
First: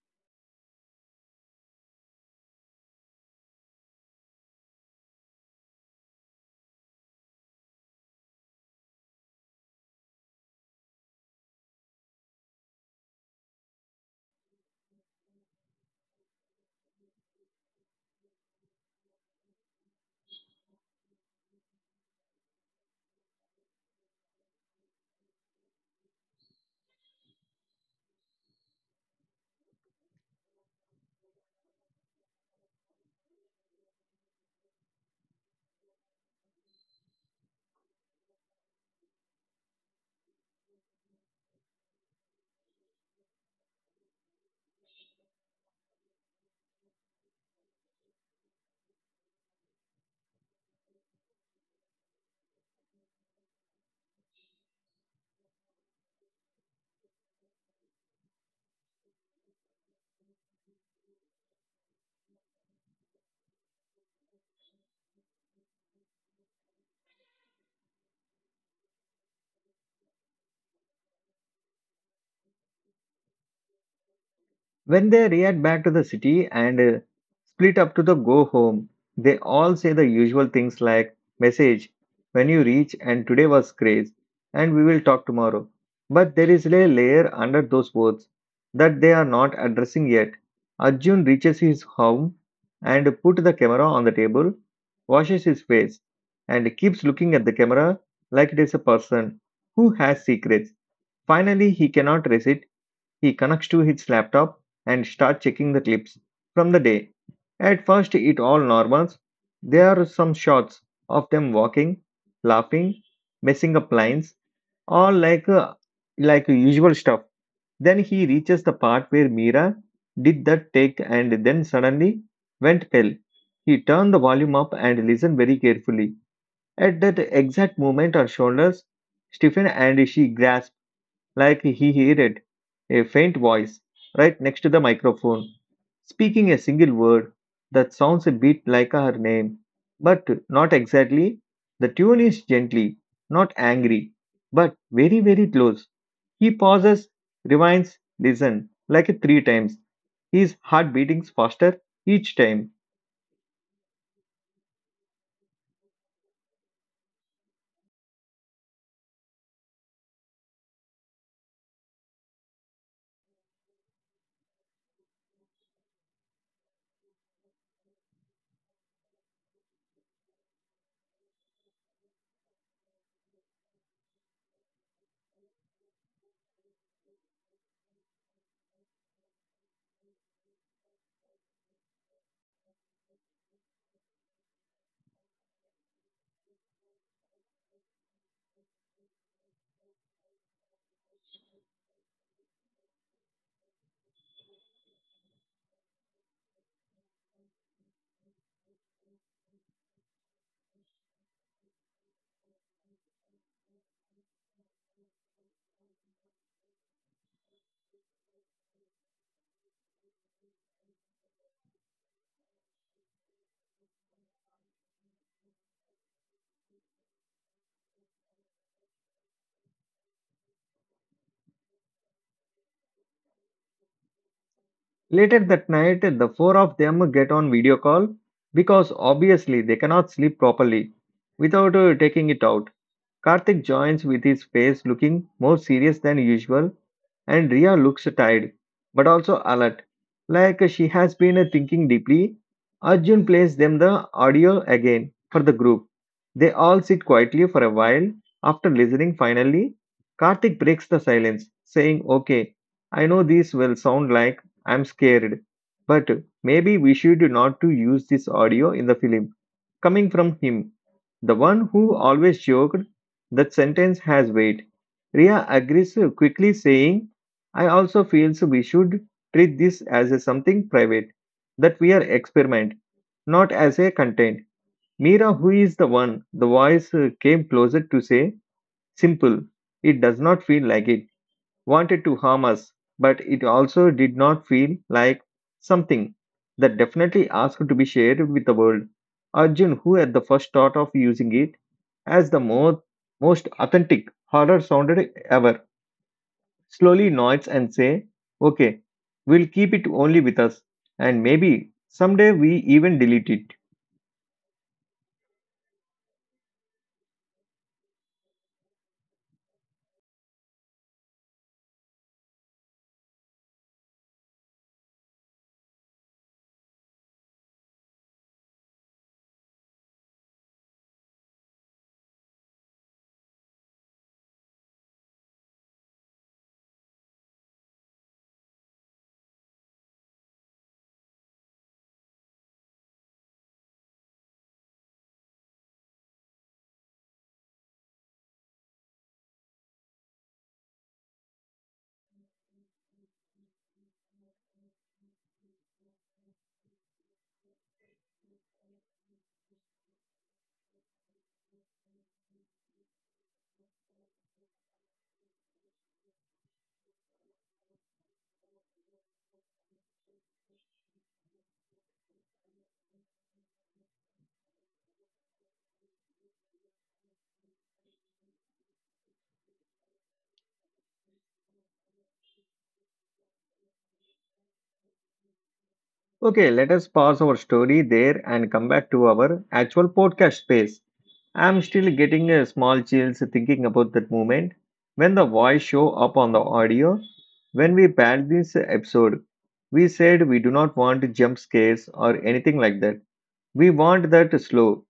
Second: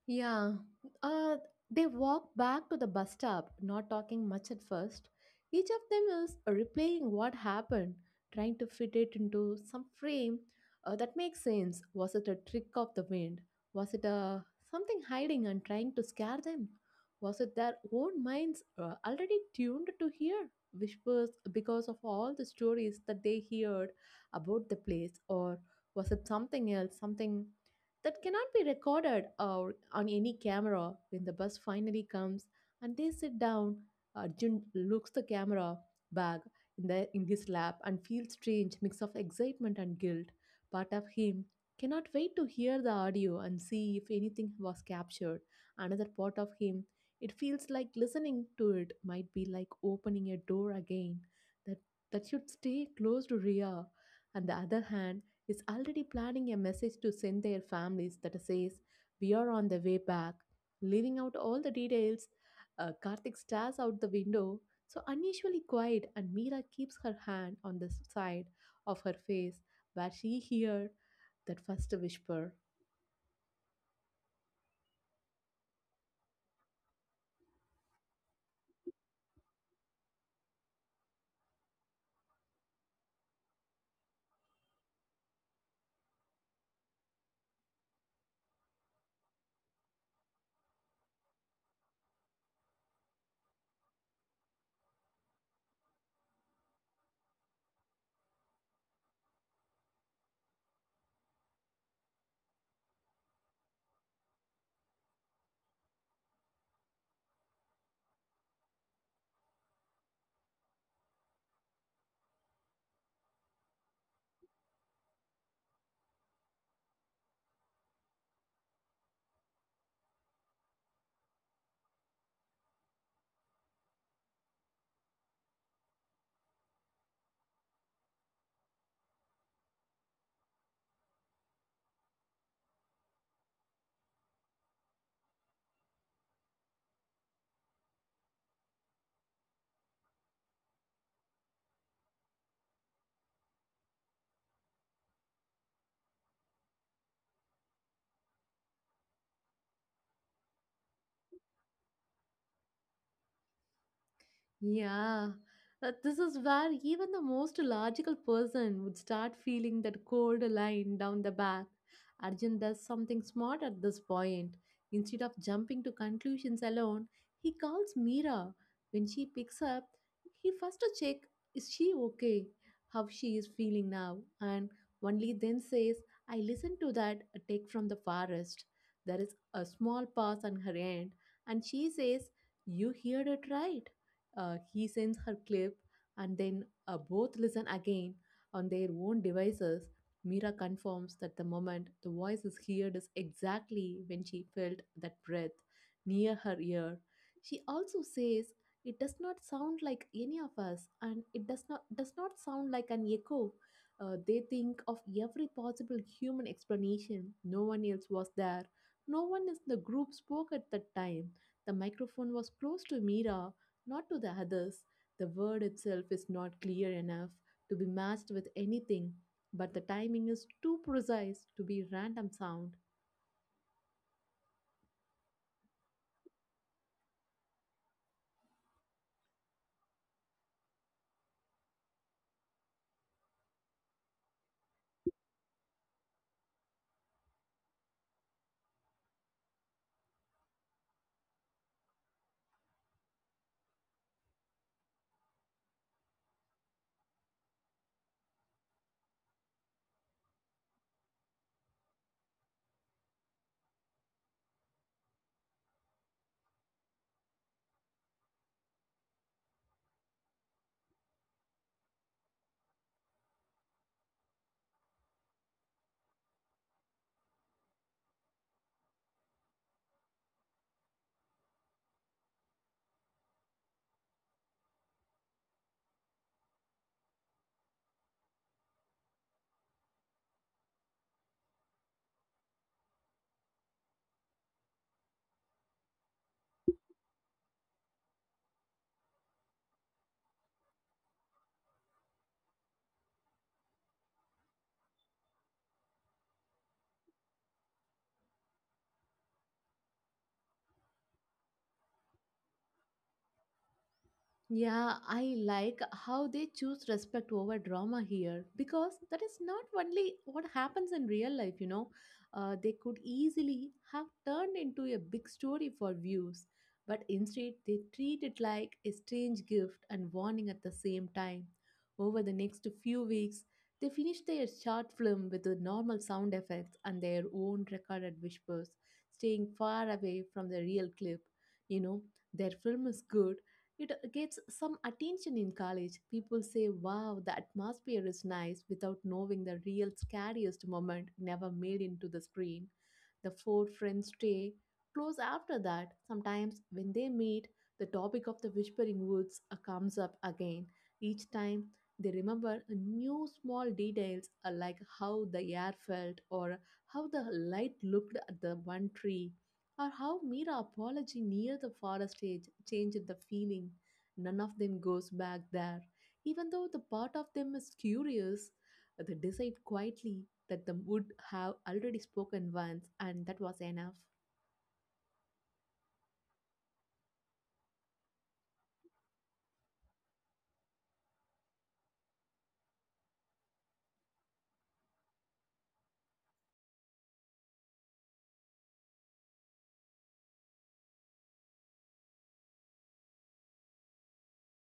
Speaker 2: Yeah. Uh, they walk back to the bus stop, not talking much at first. Each of them is replaying what happened, trying to fit it into some frame that makes sense. Was it a trick of the wind? Was it a something hiding and trying to scare them? Was it their own minds already tuned to hear whispers because of all the stories that they heard about the place, or was it something else? Something that cannot be recorded or on any camera when the bus finally comes and they sit down, Arjun looks the camera bag in, in his lap and feels strange mix of excitement and guilt, part of him cannot wait to hear the audio and see if anything was captured, another part of him it feels like listening to it might be like opening a door again that that should stay close to Ria on the other hand is already planning a message to send their families that says, "We are on the way back," leaving out all the details. Karthik stares out the window, so unusually quiet, and Meera keeps her hand on the side of her face where she hears that first whisper.
Speaker 1: When they react back to the city and split up to the go home, they all say the usual things like, "Message when you reach," and, "Today was craze," and, "We will talk tomorrow." But there is a layer under those words that they are not addressing yet. Arjun reaches his home and put the camera on the table, washes his face and keeps looking at the camera like it is a person who has secrets. Finally, he cannot resist. He connects to his laptop and starts checking the clips from the day. At first it all normal. There are some shots of them walking, laughing, messing up lines, all like usual stuff. Then he reaches the part where Mira did that take and then suddenly went pale. He turned the volume up and listened very carefully. At that exact moment, her shoulders stiffened and she grasped like he heard a faint voice right next to the microphone, speaking a single word that sounds a bit like her name, but not exactly. The tune is gently, not angry, but very, very close. He pauses, rewinds, listens like three times. His heart beatings faster each time.
Speaker 2: Yeah, this is where even the most logical person would start feeling that cold line down the back. Arjun does something smart at this point. Instead of jumping to conclusions alone, he calls Mira. When she picks up, he first checks is she okay, how she is feeling now, and only then says, "I listened to that take from the forest." There is a small pause on her end, and she says, "You heard it right." He sends her clip and then both listen again on their own devices. Mira confirms that the moment the voice is heard is exactly when she felt that breath near her ear. She also says it does not sound like any of us and it does not sound like an echo. They think of every possible human explanation. No one else was there. No one in the group spoke at that time. The microphone was close to Mira, not to the others. The word itself is not clear enough to be matched with anything, but the timing is too precise to be random sound.
Speaker 1: Later that night, the four of them get on video call because obviously they cannot sleep properly without taking it out. Karthik joins with his face looking more serious than usual, and Ria looks tired but also alert, like she has been thinking deeply. Arjun plays them the audio again for the group. They all sit quietly for a while. After listening, finally, Karthik breaks the silence, saying, "Okay, I know this will sound like I'm scared, but maybe we should not to use this audio in the film," coming from him, the one who always joked that sentence has weight. Ria agrees quickly, saying, "I also feel we should treat this as a something private, that we are experiment, not as a content." Mira, who is the one, the voice came closer to say, simple, "It does not feel like it wanted to harm us, but it also did not feel like something that definitely asked to be shared with the world." Arjun, who at the first thought of using it as the most authentic horror sounded ever, slowly nods and say, "Okay, we'll keep it only with us, and maybe someday we even delete it."
Speaker 2: Yeah, I like how they choose respect over drama here because that is not only what happens in real life. They could easily have turned into a big story for views, but instead they treat it like a strange gift and warning at the same time. Over the next few weeks, they finished their short film with the normal sound effects and their own recorded whispers, staying far away from the real clip. You know, their film is good, it gets some attention in college. People say, wow, the atmosphere is nice without knowing the real scariest moment never made into the screen. The four friends stay close after that. Sometimes, when they meet, the topic of the Whispering Woods comes up again. Each time, they remember new small details like how the air felt or how the light looked at the one tree or how Mira apology near the forest edge changed the feeling. None of them goes back there, even though the part of them is curious. They decide quietly that the would have already spoken once, and that was enough.
Speaker 1: Okay, let us pause our story there and come back to our actual podcast space. I'm still getting a small chills thinking about that moment when the voice show up on the audio. When we planned this episode, we said we do not want jump scares or anything like that. We want that slow,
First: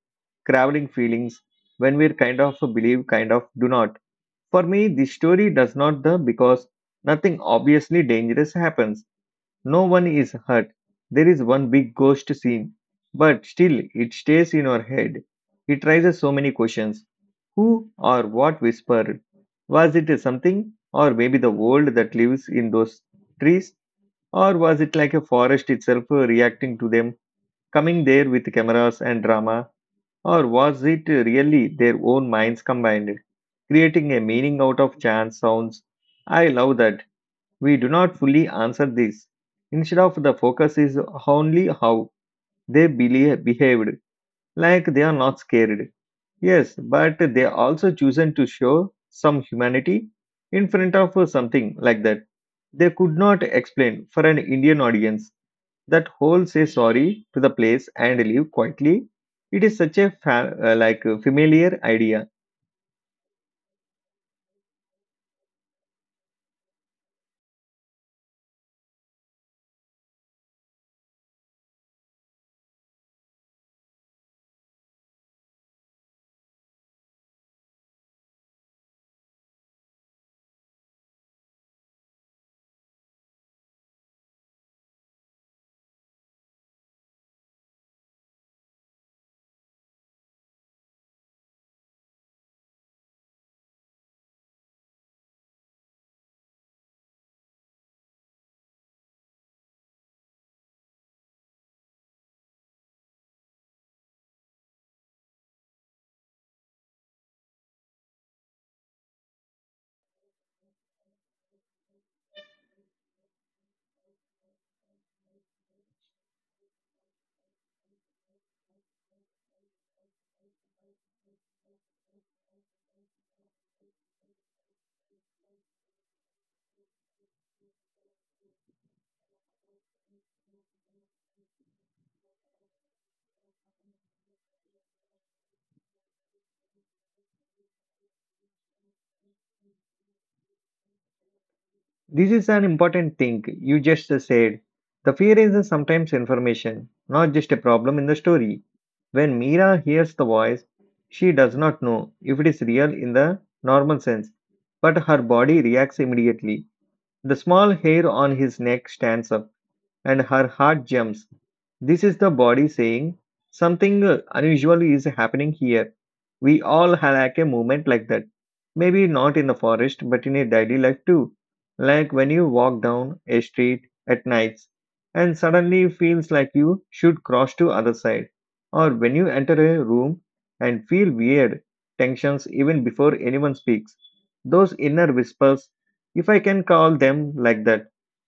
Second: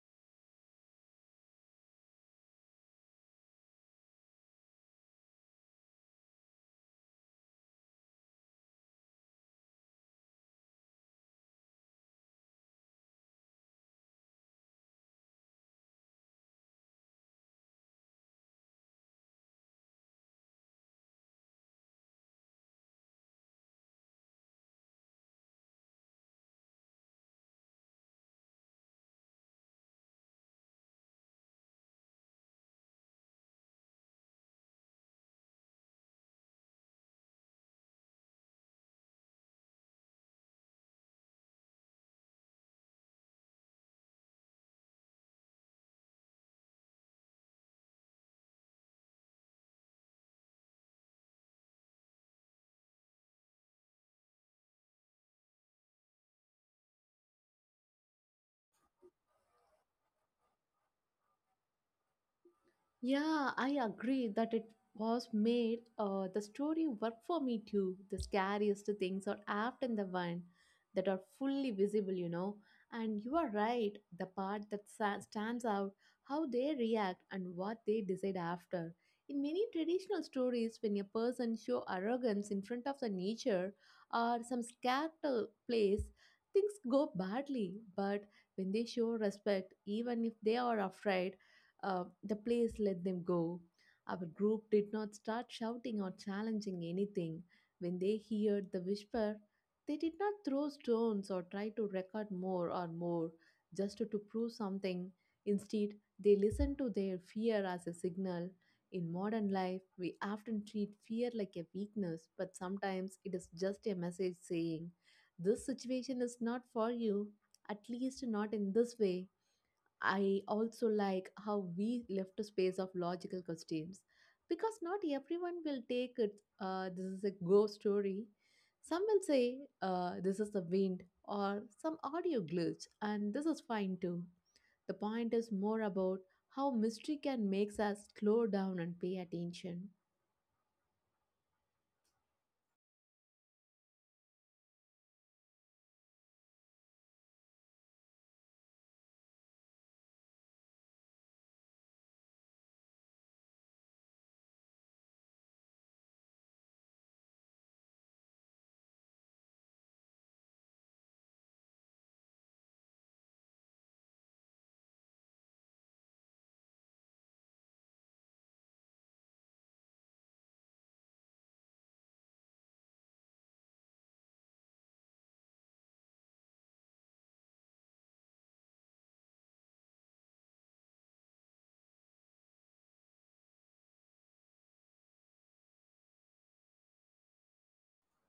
Speaker 1: crawling feelings when we're kind of believe, kind of do not. For me, this story does not the because nothing obviously dangerous happens, no one is hurt. There is one big ghost scene, but still it stays in our head. It raises so many questions. Who or what whispered? Was it something, or maybe the world that lives in those trees, or was it like a forest itself reacting to them, coming there with cameras and drama, or was it really their own minds combined, creating a meaning out of chance sounds? I love that we do not fully answer this. Instead of the focus is only how they believe, behaved, like they are not scared. Yes, but they also chosen to show some humanity in front of something like that. They could not explain for an Indian audience that whole say sorry to the place and leave quietly. It is such a like a familiar idea.
Speaker 2: Yeah, I agree that it was made the story work for me too. The scariest things are often the one that are fully visible, you know. And you are right, the part that stands out, how they react and what they decide after. In many traditional stories, when a person show arrogance in front of the nature or some scared place, things go badly. But when they show respect, even if they are afraid, the place let them go. Our group did not start shouting or challenging anything. When they heard the whisper, they did not throw stones or try to record more or more just to prove something. Instead, they listened to their fear as a signal. In modern life, we often treat fear like a weakness, but sometimes it is just a message saying, This situation is not for you, at least not in this way. I also like how we left a space of logical questions because not everyone will take it. This is a ghost story. Some will say this is the wind or some audio glitch, and this is fine too. The point is more about how mystery can make us slow down and pay attention.
Speaker 1: This is an important thing you just said. The fear is sometimes information, not just a problem in the story. When Mira hears the voice, she does not know if it is real in the normal sense, but her body reacts immediately. The small hair on his neck stands up and her heart jumps. This is the body saying, something unusual is happening here. We all have like a movement like that. Maybe not in the forest, but in a daily life too. Like when you walk down a street at nights and suddenly feels like you should cross to other side. Or when you enter a room and feel weird tensions even before anyone speaks. Those inner whispers, if I can call them like that,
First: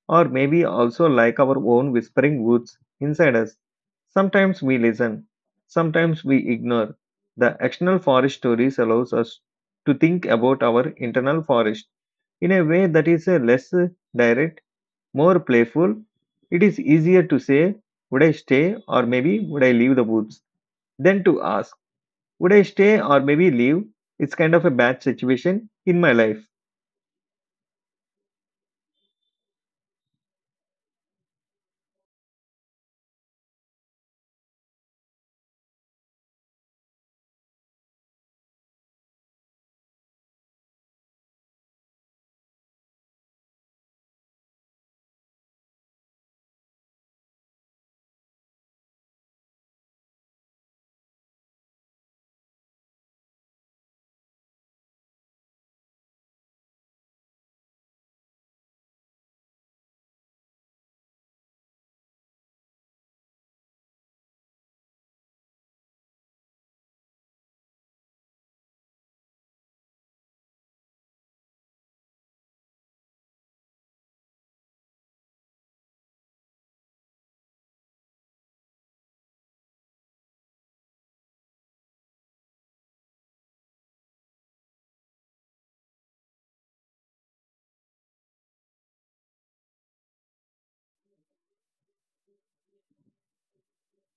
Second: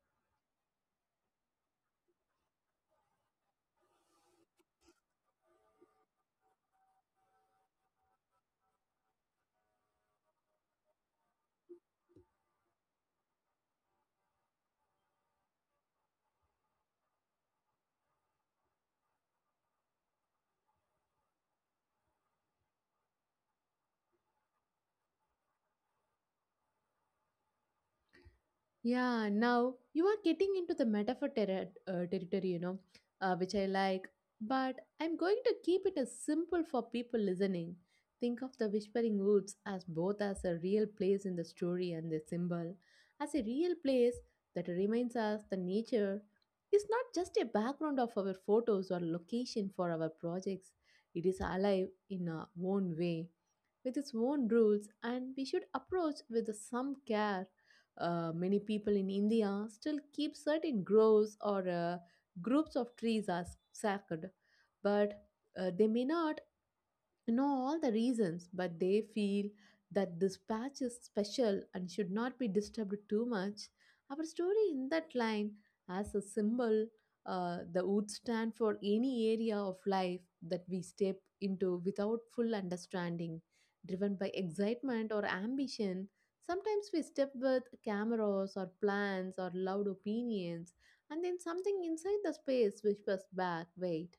Speaker 1: or maybe also like our own whispering woods inside us. Sometimes we listen, sometimes we ignore. The external forest stories allows us to think about our internal forest in a way that is less direct, more playful. It is easier to say, would I stay or maybe would I leave the woods? Than to ask, would I stay or maybe leave? It's kind of a bad situation in my life.
Speaker 2: Yeah, now you are getting into the metaphor territory, which I like. But I'm going to keep it as simple for people listening. Think of the Whispering Woods as both as a real place in the story and the symbol, as a real place that reminds us that nature is not just a background of our photos or location for our projects. It is alive in our own way with its own rules and we should approach with some care. Many people in India still keep certain groves or groups of trees as sacred, but they may not know all the reasons, but they feel that this patch is special and should not be disturbed too much. Our story in that line, as a symbol, that would stand for any area of life that we step into without full understanding, driven by excitement or ambition. Sometimes we step with cameras or plans or loud opinions, and then something inside the space whispers back, wait.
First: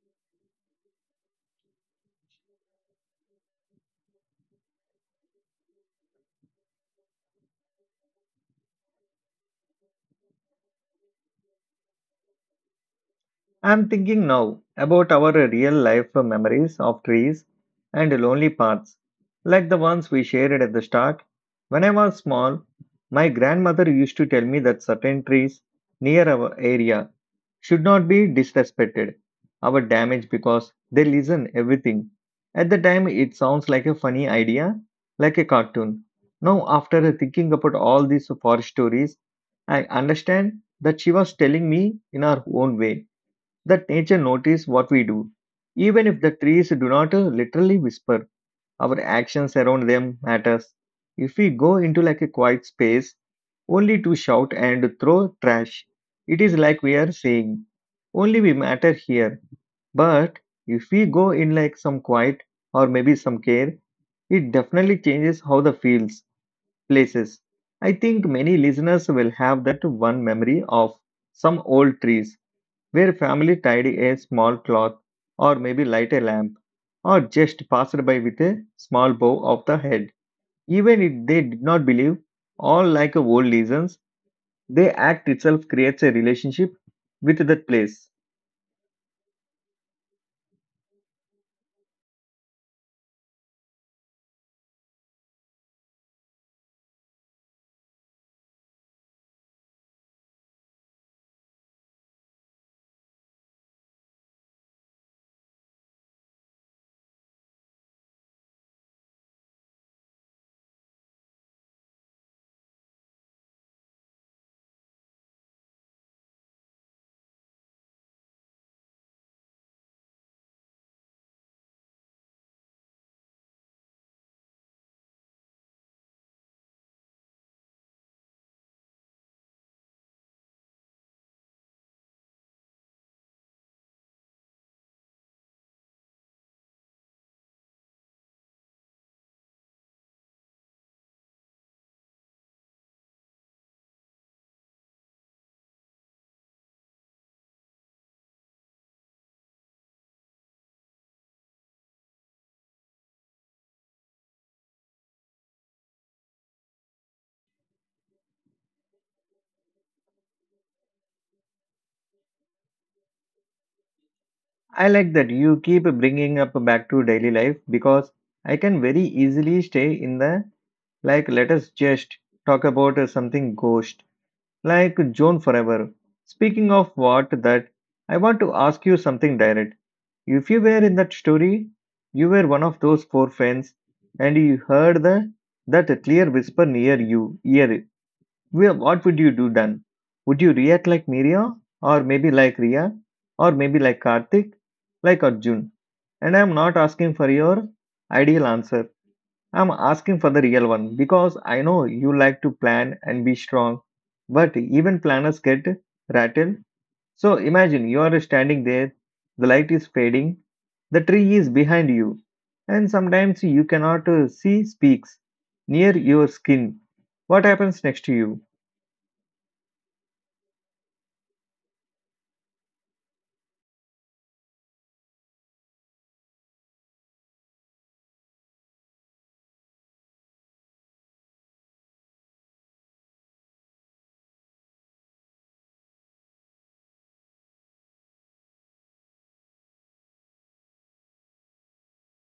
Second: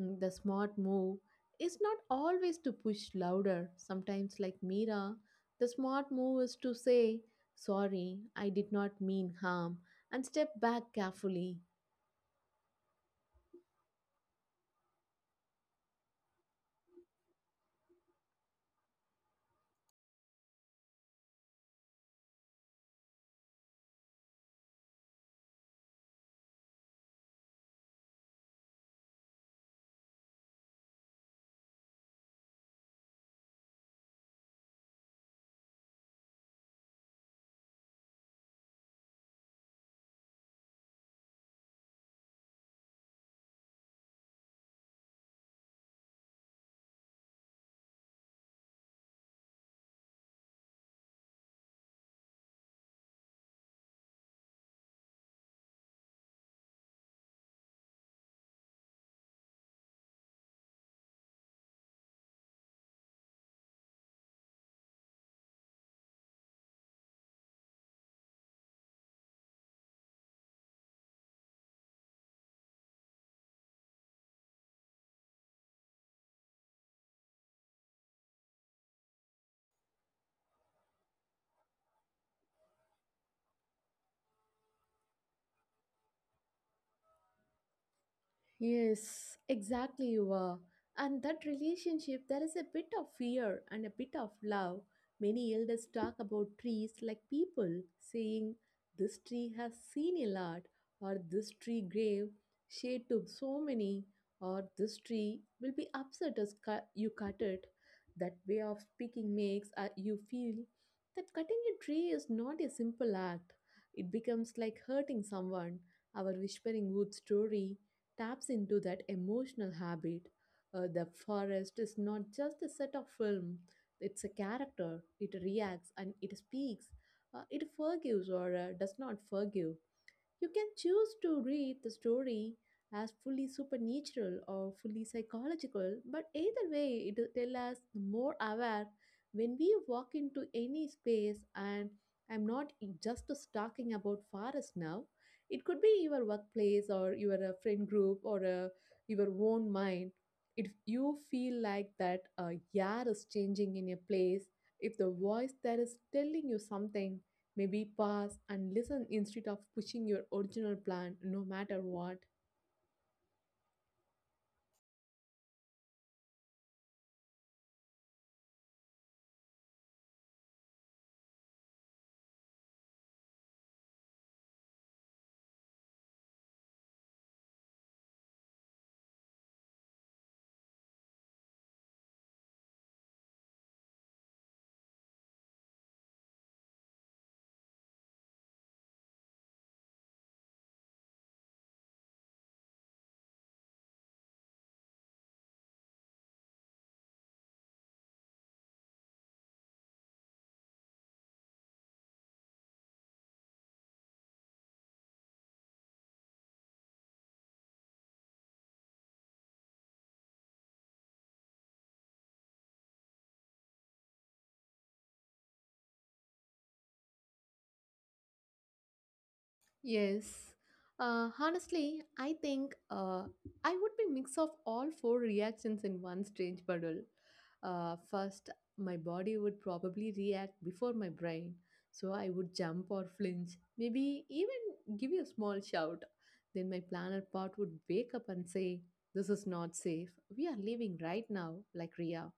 Speaker 2: The smart move is not always to push louder. Sometimes, like Mira, the smart move is to say, Sorry, I did not mean harm, and step back carefully.
Speaker 1: I'm thinking now about our real life memories of trees and lonely paths, like the ones we shared at the start. When I was small, my grandmother used to tell me that certain trees near our area should not be disrespected or damaged because they listen everything. At the time, it sounds like a funny idea, like a cartoon. Now, after thinking about all these forest stories, I understand that she was telling me in her own way that nature notices what we do. Even if the trees do not literally whisper, our actions around them matters. If we go into like a quiet space only to shout and throw trash, it is like we are saying, only we matter here. But if we go in like some quiet or maybe some care, it definitely changes how the feels, places. I think many listeners will have that one memory of some old trees where family tidy a small cloth or maybe light a lamp or just passed by with a small bow of the head. Even if they did not believe, all like old legends, the act itself creates a relationship with that place.
Speaker 2: Yes, exactly you are. And that relationship, there is a bit of fear and a bit of love. Many elders talk about trees like people, saying, This tree has seen a lot, or this tree gave shade to so many, or this tree will be upset as you cut it. That way of speaking makes you feel that cutting a tree is not a simple act. It becomes like hurting someone. Our whispering wood story taps into that emotional habit. The forest is not just a set of film, it's a character. It reacts and it speaks. It forgives or does not forgive. You can choose to read the story as fully supernatural or fully psychological, but either way, it will tell us the more aware when we walk into any space. And I'm not just talking about forest now. It could be your workplace or your friend group or your own mind. If you feel like that a year is changing in a place, if the voice there is telling you something, Maybe pause and listen instead of pushing your original plan no matter what.
Speaker 1: I like that you keep bringing up back to daily life because I can very easily stay in the like let us just talk about something ghost like Joan forever. Speaking of what that, I want to ask you something direct. If you were in that story, you were one of those four friends, and you heard that clear whisper near you ear. Well, what would you do then? Would you react like Miria, or maybe like Ria, or maybe like Karthik, like Arjun? And I'm not asking for your ideal answer. I'm asking for the real one because I know you like to plan and be strong, but even planners get rattled. So imagine you are standing there, the light is fading, the tree is behind you, and sometimes you cannot see speaks near your skin. What happens next to you?
Speaker 2: Yes. Honestly, I think I would be mix of all four reactions in one strange bundle. First, my body would probably react before my brain, so I would jump or flinch, maybe even give you a small shout. Then my planner part would wake up and say, "This is not safe. We are leaving right now," like Ria.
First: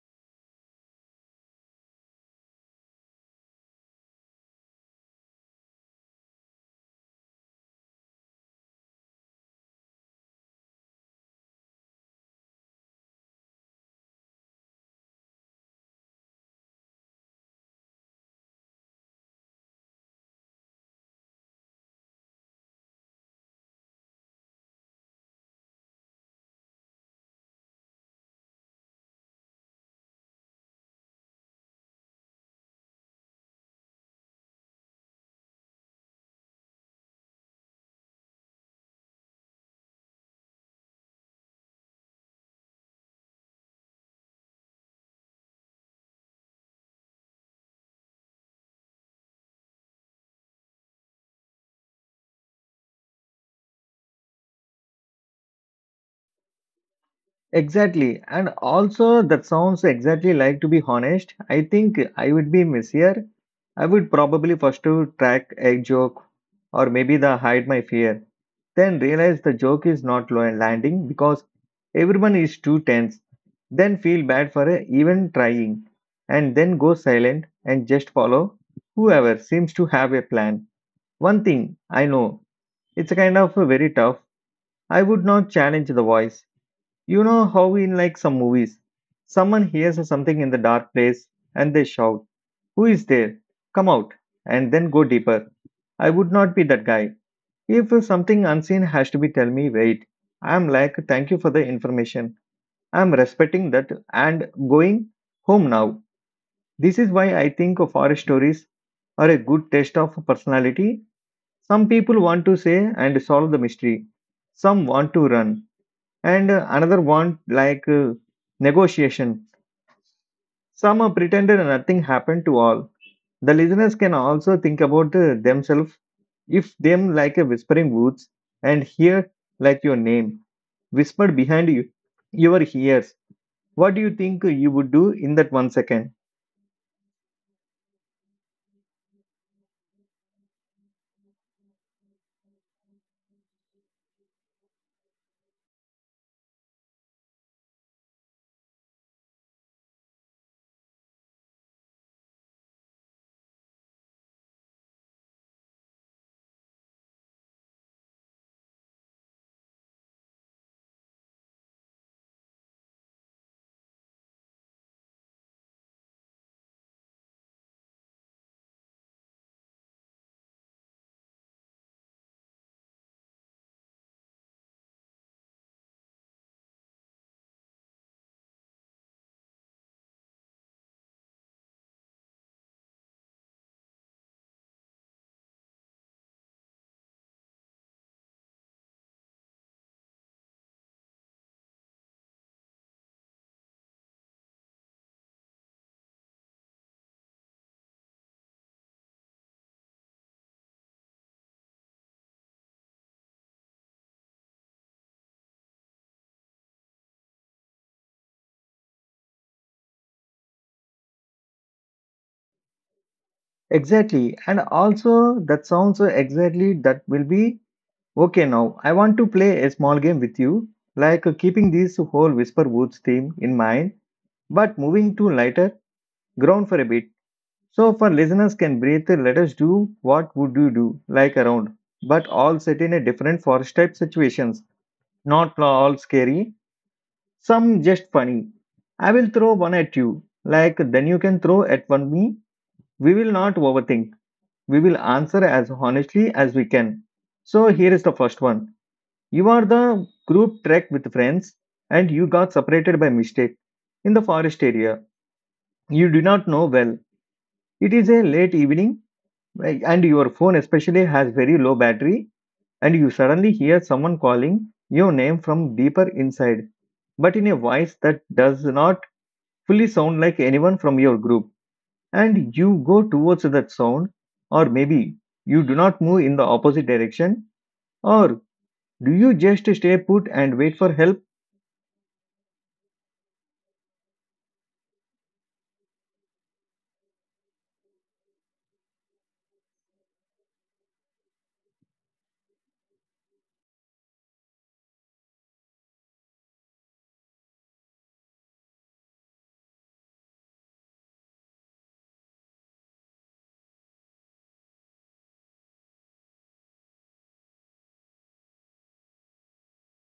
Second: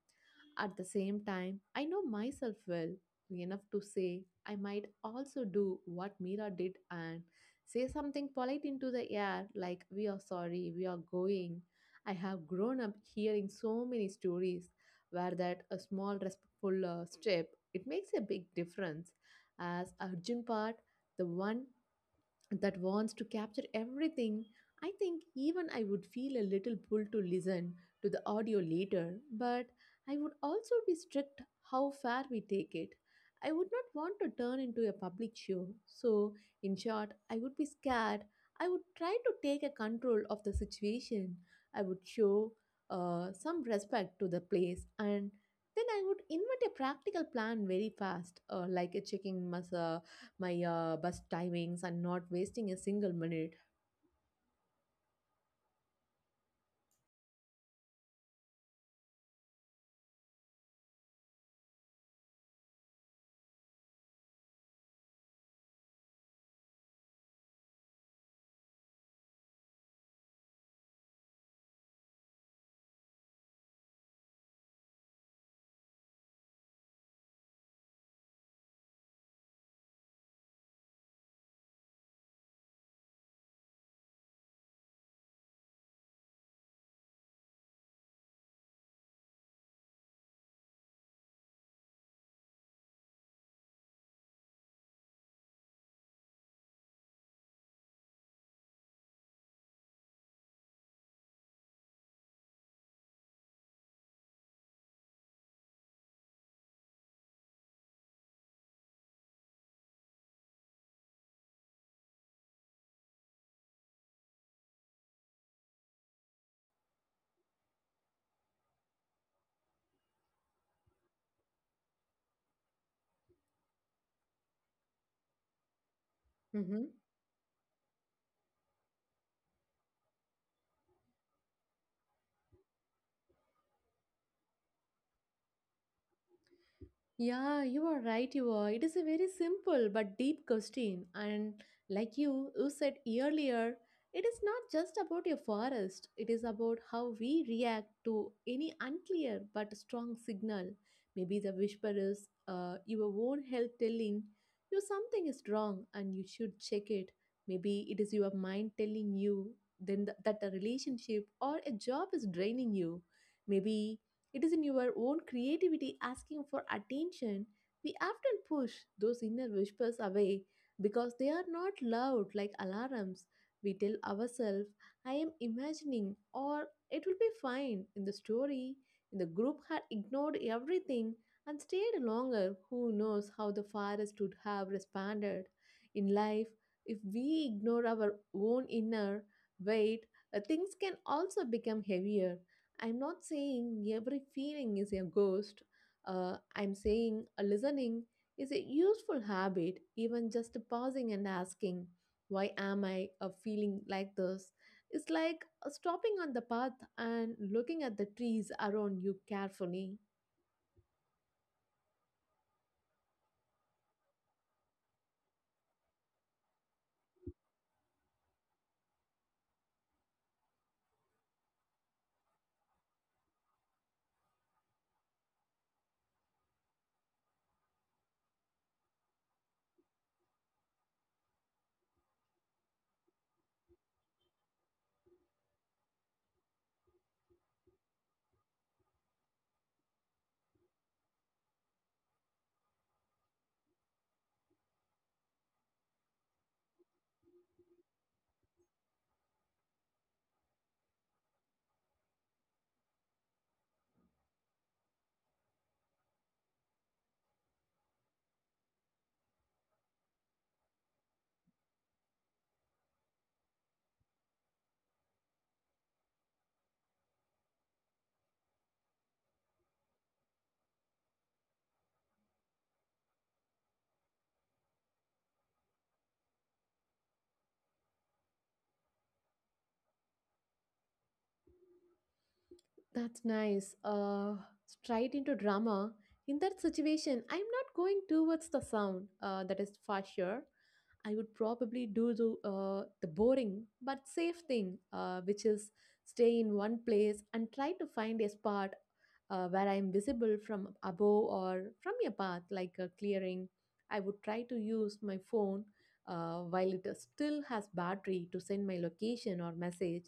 Speaker 2: At the same time, I know myself well enough to say I might also do what Mira did and say something polite into the air like, We are sorry, we are going. I have grown up hearing so many stories where that a small respectful step it makes a big difference as Arjun part the one that wants to capture everything, I think even I would feel a little pull to listen to the audio later, but I would also be strict how far we take it. I would not want to turn into a public show. So, in short, I would be scared. I would try to take a control of the situation. I would show some respect to the place and then I would invent a practical plan very fast, like a checking massa my bus timings and not wasting a single minute.
Speaker 1: Exactly. And also, that sounds exactly like, to be honest, I think I would be messier. I would probably first to track a joke or maybe the hide my fear. Then realize the joke is not landing because everyone is too tense. Then feel bad for even trying. And then go silent and just follow whoever seems to have a plan. One thing I know, it's a kind of very tough. I would not challenge the voice. You know how in like some movies, someone hears something in the dark place and they shout, who is there? Come out, and then go deeper. I would not be that guy. If something unseen has to be tell me, wait. I'm like, thank you for the information. I'm respecting that and going home now. This is why I think of horror stories are a good test of personality. Some people want to say and solve the mystery. Some want to run. And another one like negotiation. Some pretended nothing happened to all. The listeners can also think about themselves, if
Speaker 2: Mm-hmm.
Speaker 1: them like a whispering woods and hear like your name whispered behind you, your ears, what do you think you would do in that one second?
Speaker 2: Yeah, you are right. You are. It is a very simple but deep question. And like you said earlier, it is not just about your forest, it is about how we react to any unclear but strong signal. Maybe the whisper is your own health telling you something is wrong and you should check it. Maybe it is your mind telling you then that a relationship or a job is draining you. Maybe it is in your own creativity asking for attention. We often push those inner whispers away because they are not loud like alarms. We tell ourselves, I am imagining, or it will be fine. In the story, in the group had ignored everything and stayed longer. Who knows how the forest would have responded? In life, if we ignore our own inner weight, things can also become heavier. I'm not saying every feeling is a ghost. I'm saying a listening is a useful habit, even just pausing and asking, Why am I feeling like this? It's like stopping on the path and looking at the trees around you carefully.
Speaker 1: Exactly. And also that sounds exactly that will be okay. Now I want to play a small game with you, like keeping this whole whisper woods theme in mind, but moving to lighter ground for a bit. So for listeners can breathe, let us do what would you do, like around, but all set in a different forest type situations, not all scary, some just funny. I will throw one at you, like then you can throw at one me. We will not overthink. We will answer as honestly as we can. So here is the first one. You are the group trek with friends and you got separated by mistake in the forest area. You do not know well. It is a late evening. Like, and your phone especially has very low battery, and you suddenly hear someone calling your name from deeper inside, but in a voice that does not fully sound like anyone from your group. And you go towards that sound, or maybe you do not move in the opposite direction, or do you just stay put and wait for help?
Speaker 2: That's nice. Straight into drama. In that situation, I'm not going towards the sound. That is for sure. I would probably do the boring but safe thing, which is stay in one place and try to find a spot where I am visible from above or from a path, like a clearing. I would try to use my phone while it still has battery to send my location or message,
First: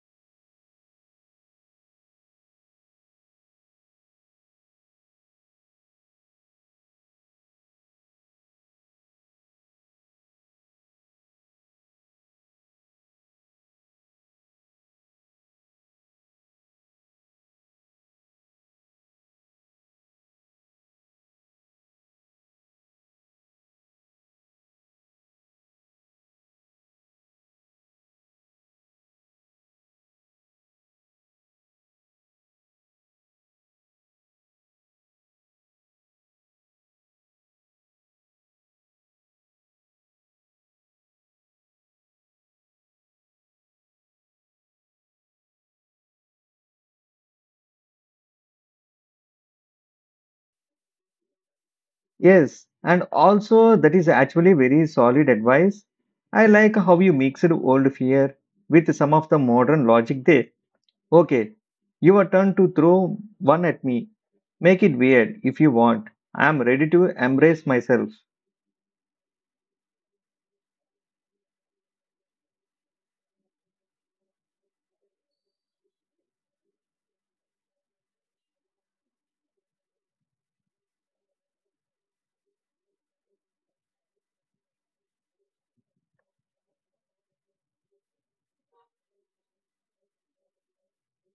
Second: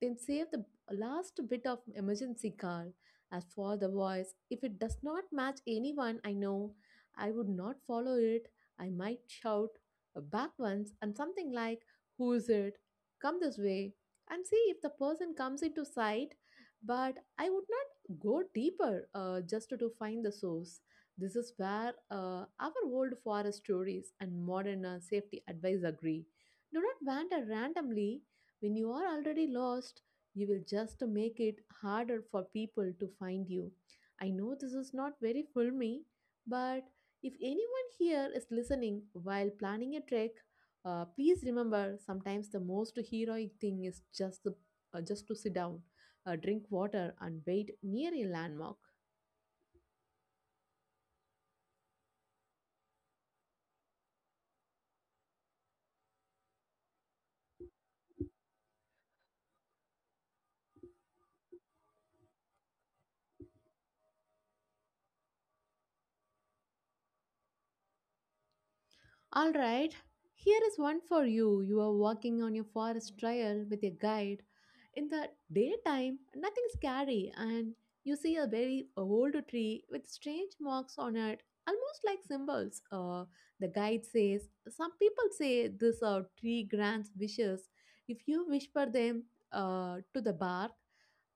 Speaker 2: then save the last bit of emergency call. As for the voice, if it does not match anyone I know, I would not follow it. I might shout back once and something like, Who is it? Come this way. And see if the person comes into sight. But I would not go deeper just to find the source. This is where our old forest stories and modern safety advice agree. Do not wander randomly when you are already lost you will just make it harder for people to find you. I know this is not very filmy, but if anyone here is listening while planning a trek, please remember sometimes the most heroic thing is just just to sit down, drink water, and wait near a landmark.
Speaker 1: Yes, and also that is actually very solid advice. I like how you mixed old fear with some of the modern logic there. Okay, your turn to throw one at me. Make it weird if you want. I'm ready to embrace myself.
Speaker 2: All right, here is one for you. You are walking on your forest trail with a guide. In the daytime, nothing scary, and you see a very old tree with strange marks on it, almost like symbols. The guide says, Some people say this tree grants wishes if you whisper them to the bark,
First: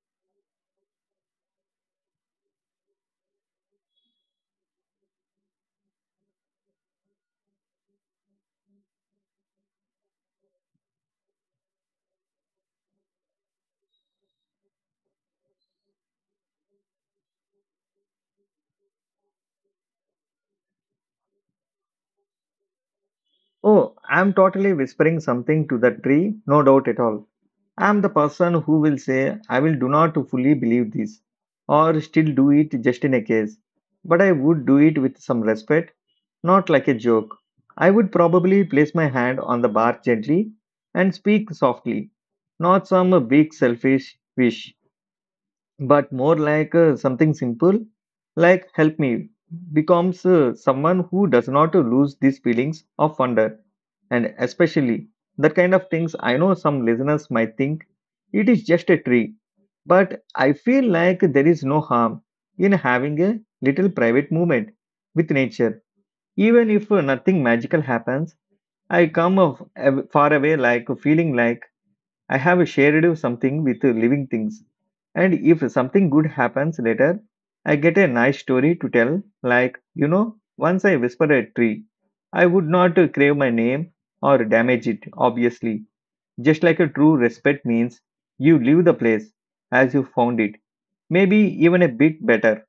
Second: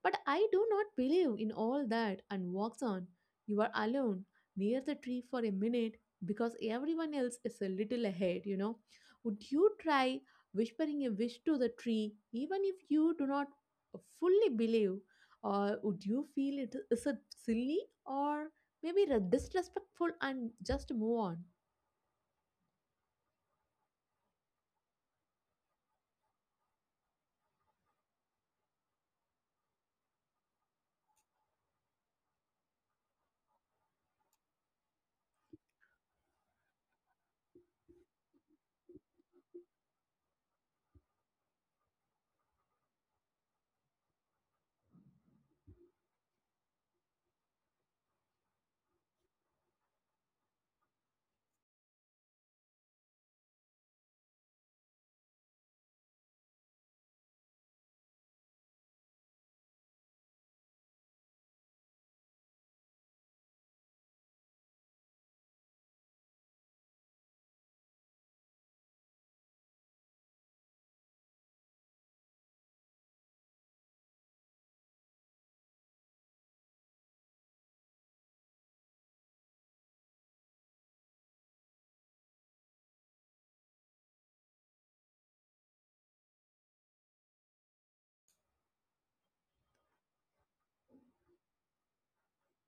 Speaker 2: but I do not believe in all that and walks on. You are alone near the tree for a minute because everyone else is a little ahead. Would you try whispering a wish to the tree, even if you do not fully believe, or would you feel it is it silly or maybe disrespectful and just move on?
Speaker 1: Oh, I'm totally whispering something to the tree, no doubt at all. I'm the person who will say, I will do not fully believe this, or still do it just in a case. But I would do it with some respect, not like a joke. I would probably place my hand on the bar gently and speak softly, not some big selfish wish, but more like something simple like help me becomes someone who does not lose these feelings of wonder, and especially that kind of things. I know some listeners might think it is just a tree, but I feel like there is no harm in having a little private moment with nature, even if nothing magical happens. I come of, far away like feeling like I have shared something with living things. And if something good happens later, I get a nice story to tell. Like, you know, once I whispered a tree, I would not crave my name or damage it, obviously. Just like a true respect means you leave the place as you found it, maybe even a bit better.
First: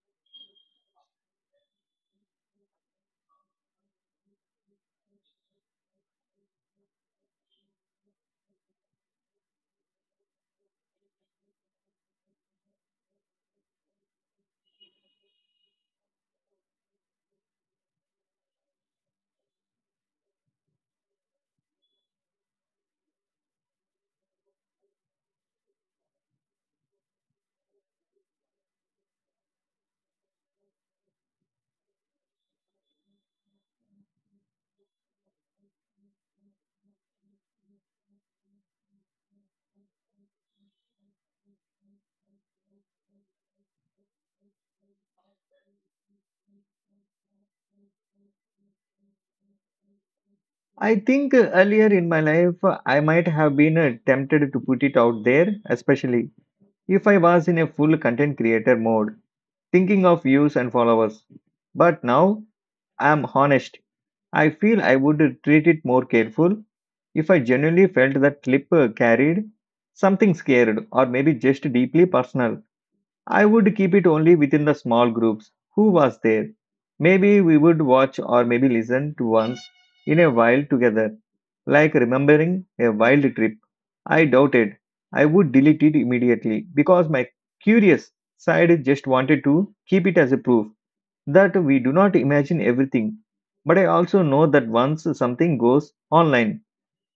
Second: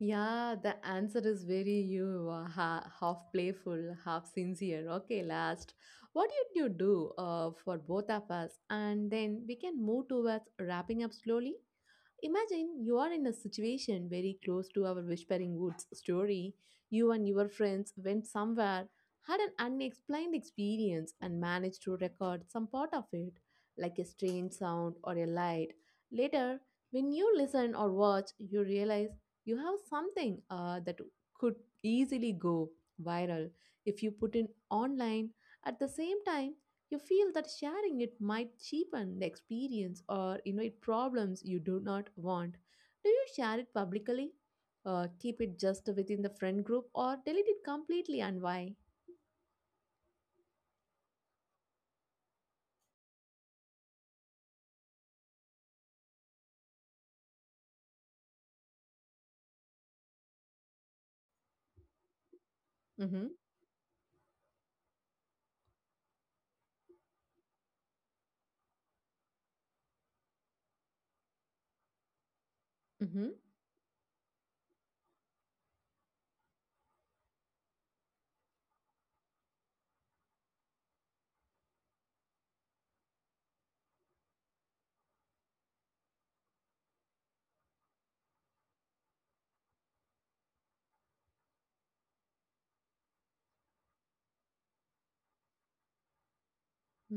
Speaker 2: Yeah, the answer is very you half playful, half sincere. Okay, last. What did you do for both of us? And then we can move towards wrapping up slowly. Imagine you are in a situation very close to our Whispering Woods story. You and your friends went somewhere, had an unexplained experience, and managed to record some part of it, like a strange sound or a light. Later, when you listen or watch, you realize you have something that could easily go viral if you put it online at the same time you feel that sharing it might cheapen the experience or invite problems you do not want. Do you share it publicly? Keep it just within the friend group or delete it completely and why?
Speaker 1: I think earlier in my life, I might have been tempted to put it out there, especially if I was in a full content creator mode thinking of views and followers. But now I'm
Speaker 2: Mm-hmm.
Speaker 1: honest. I feel I would treat it more careful if I genuinely felt that clip carried something scared or maybe just deeply personal.
Speaker 2: Mm-hmm.
Speaker 1: I would keep it only within the small groups who was there. Maybe we would watch or maybe listen to once in a while together, like remembering a wild trip. I doubted I would delete it immediately because my curious side just wanted to keep it as a proof that we do not imagine everything. But I also know that once something goes online,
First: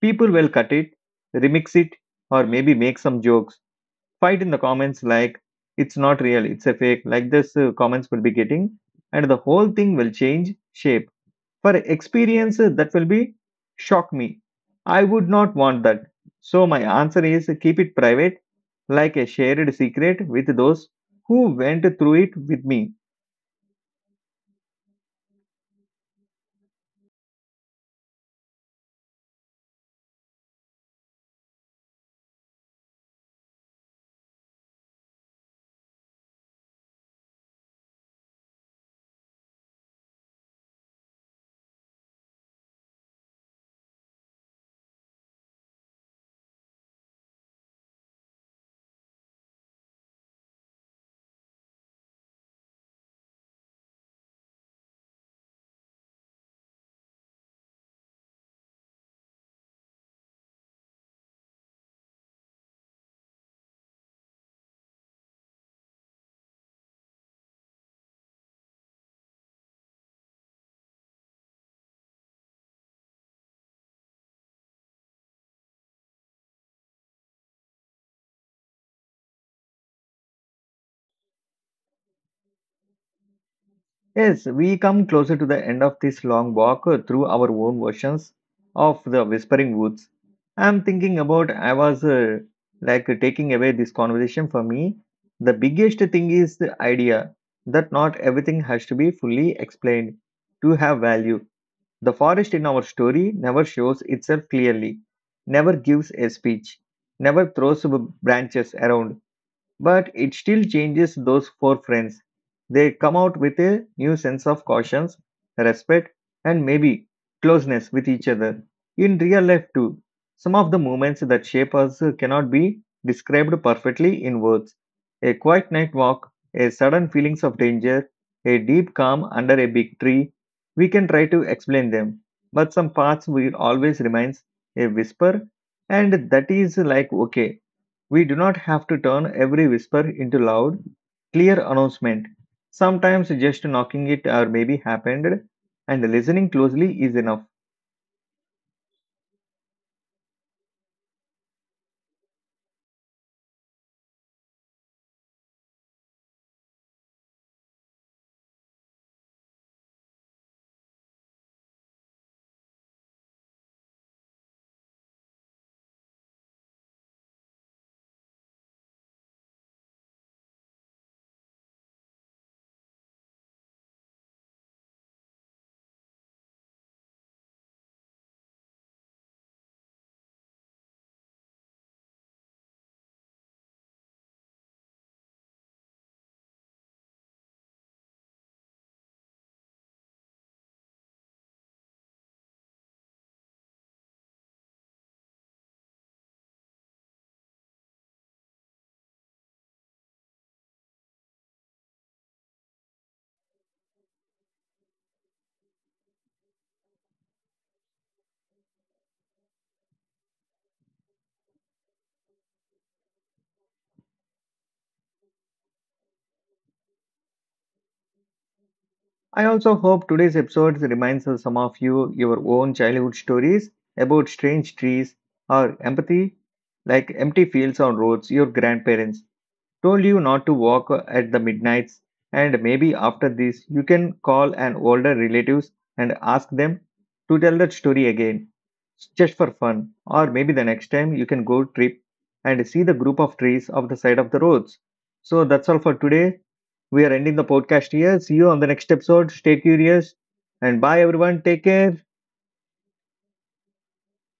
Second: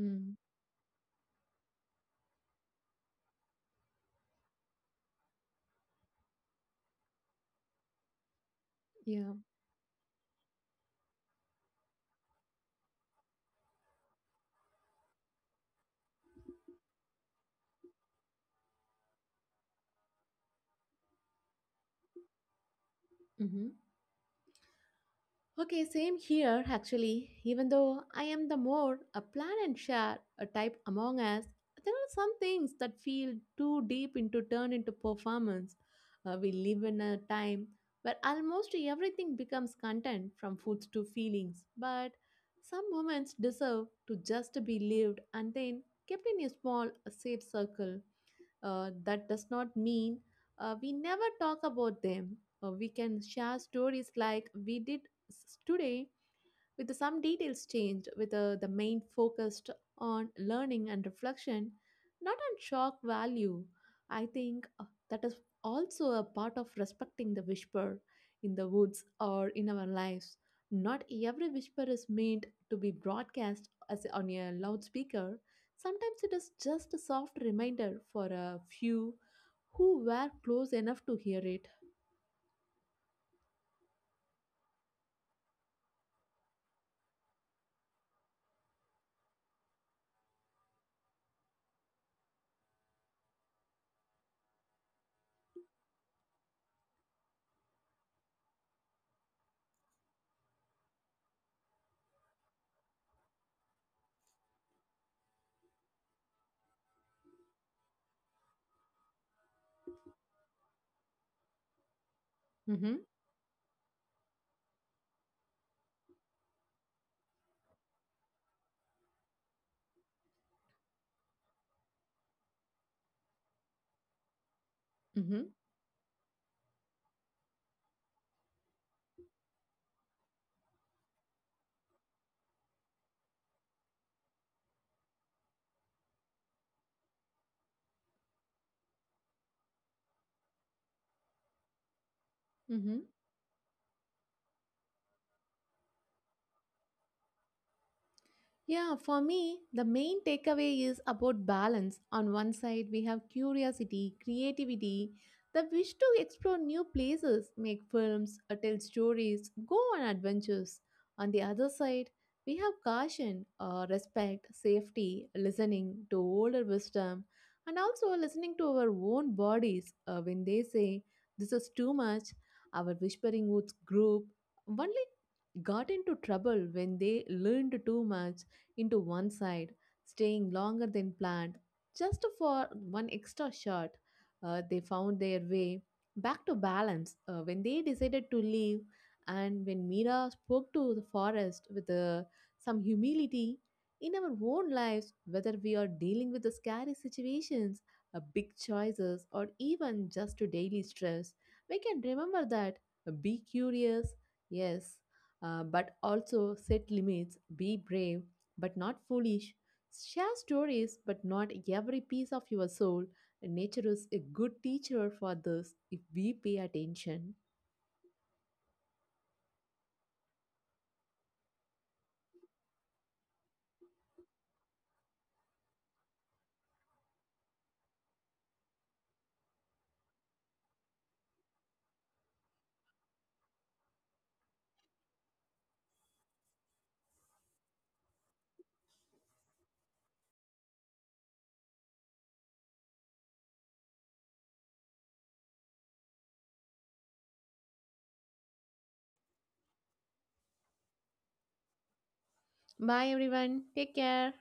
Speaker 1: people will cut it, remix it, or maybe make some jokes fight in the comments like it's not real, it's a fake, like this comments will be getting, and
Speaker 2: Yeah.
Speaker 1: the whole thing will change shape. For experience, that will be shock me. I would not want that. So, my answer is keep it private, like a shared secret with those who went through it with me.
Speaker 2: Mm-hmm. Okay, same here actually. Even though I am the more a plan and share a type among us, there are some things that feel too deep into turn into performance. We live in a time where almost everything becomes content from foods to feelings, but some moments deserve to just be lived and then kept in a small, safe circle. That does not mean we never talk about them. We can share stories like we did today with some details changed, with the main focused on learning and reflection, not on shock value. I think that is also a part of respecting the whisper in the woods or in our lives. Not every whisper is meant to be broadcast as on a loudspeaker. Sometimes it is just a soft reminder for a few who were close enough to hear it.
Speaker 1: Yes, we come closer to the end of this long walk through our own versions of the Whispering Woods. I'm thinking about I was like taking away this conversation for me. The biggest thing is the idea that not everything has to be fully explained to have value. The forest in our story never shows itself clearly, never gives a speech, never throws branches around. But it still changes those four friends.
Speaker 2: Mm-hmm,
Speaker 1: They come out with a new sense of caution, respect, and maybe closeness with each other. In real life, too, some of the moments that shape us cannot be described perfectly in words. A
Speaker 2: mm-hmm,
Speaker 1: quiet night walk, a sudden feelings of danger, a deep calm under a big tree. We can try to explain them, but some parts will always remains a whisper, and that is like okay. We do not have to turn every whisper into loud, clear announcement.
Speaker 2: mm-hmm.
Speaker 1: Sometimes just knocking it or maybe happened and listening closely is enough.
Speaker 2: Yeah, for me, the main takeaway is about balance. On one side, we have curiosity, creativity, the wish to explore new places, make films, tell stories, go on adventures. On the other side, we have caution, respect, safety, listening to older wisdom, and also listening to our own bodies when they say, This is too much. Our Whispering Woods group only got into trouble when they learned too much into one side, staying longer than planned just for one extra shot. They found their way back to balance when they decided to leave, and when Mira spoke to the forest with some humility. In our own lives, whether we are dealing with the scary situations, big choices, or even just to daily stress, we can remember that be curious, yes, but also set limits, be brave, but not foolish. Share stories, but not every piece of your soul. Nature is a good teacher for this if we pay attention.
Speaker 1: I also hope today's episode reminds some of you your own childhood stories about strange trees or empathy like empty fields on roads your grandparents told you not to walk at the midnights, and maybe after this you can call an older relatives and ask them to tell that story again just for fun, or maybe the next time you can go trip and see the group of trees off the side of the roads. So that's all for today. We are ending the podcast here. See you on the next episode. Stay curious, and bye everyone. Take care.
Speaker 2: Bye, everyone. Take care.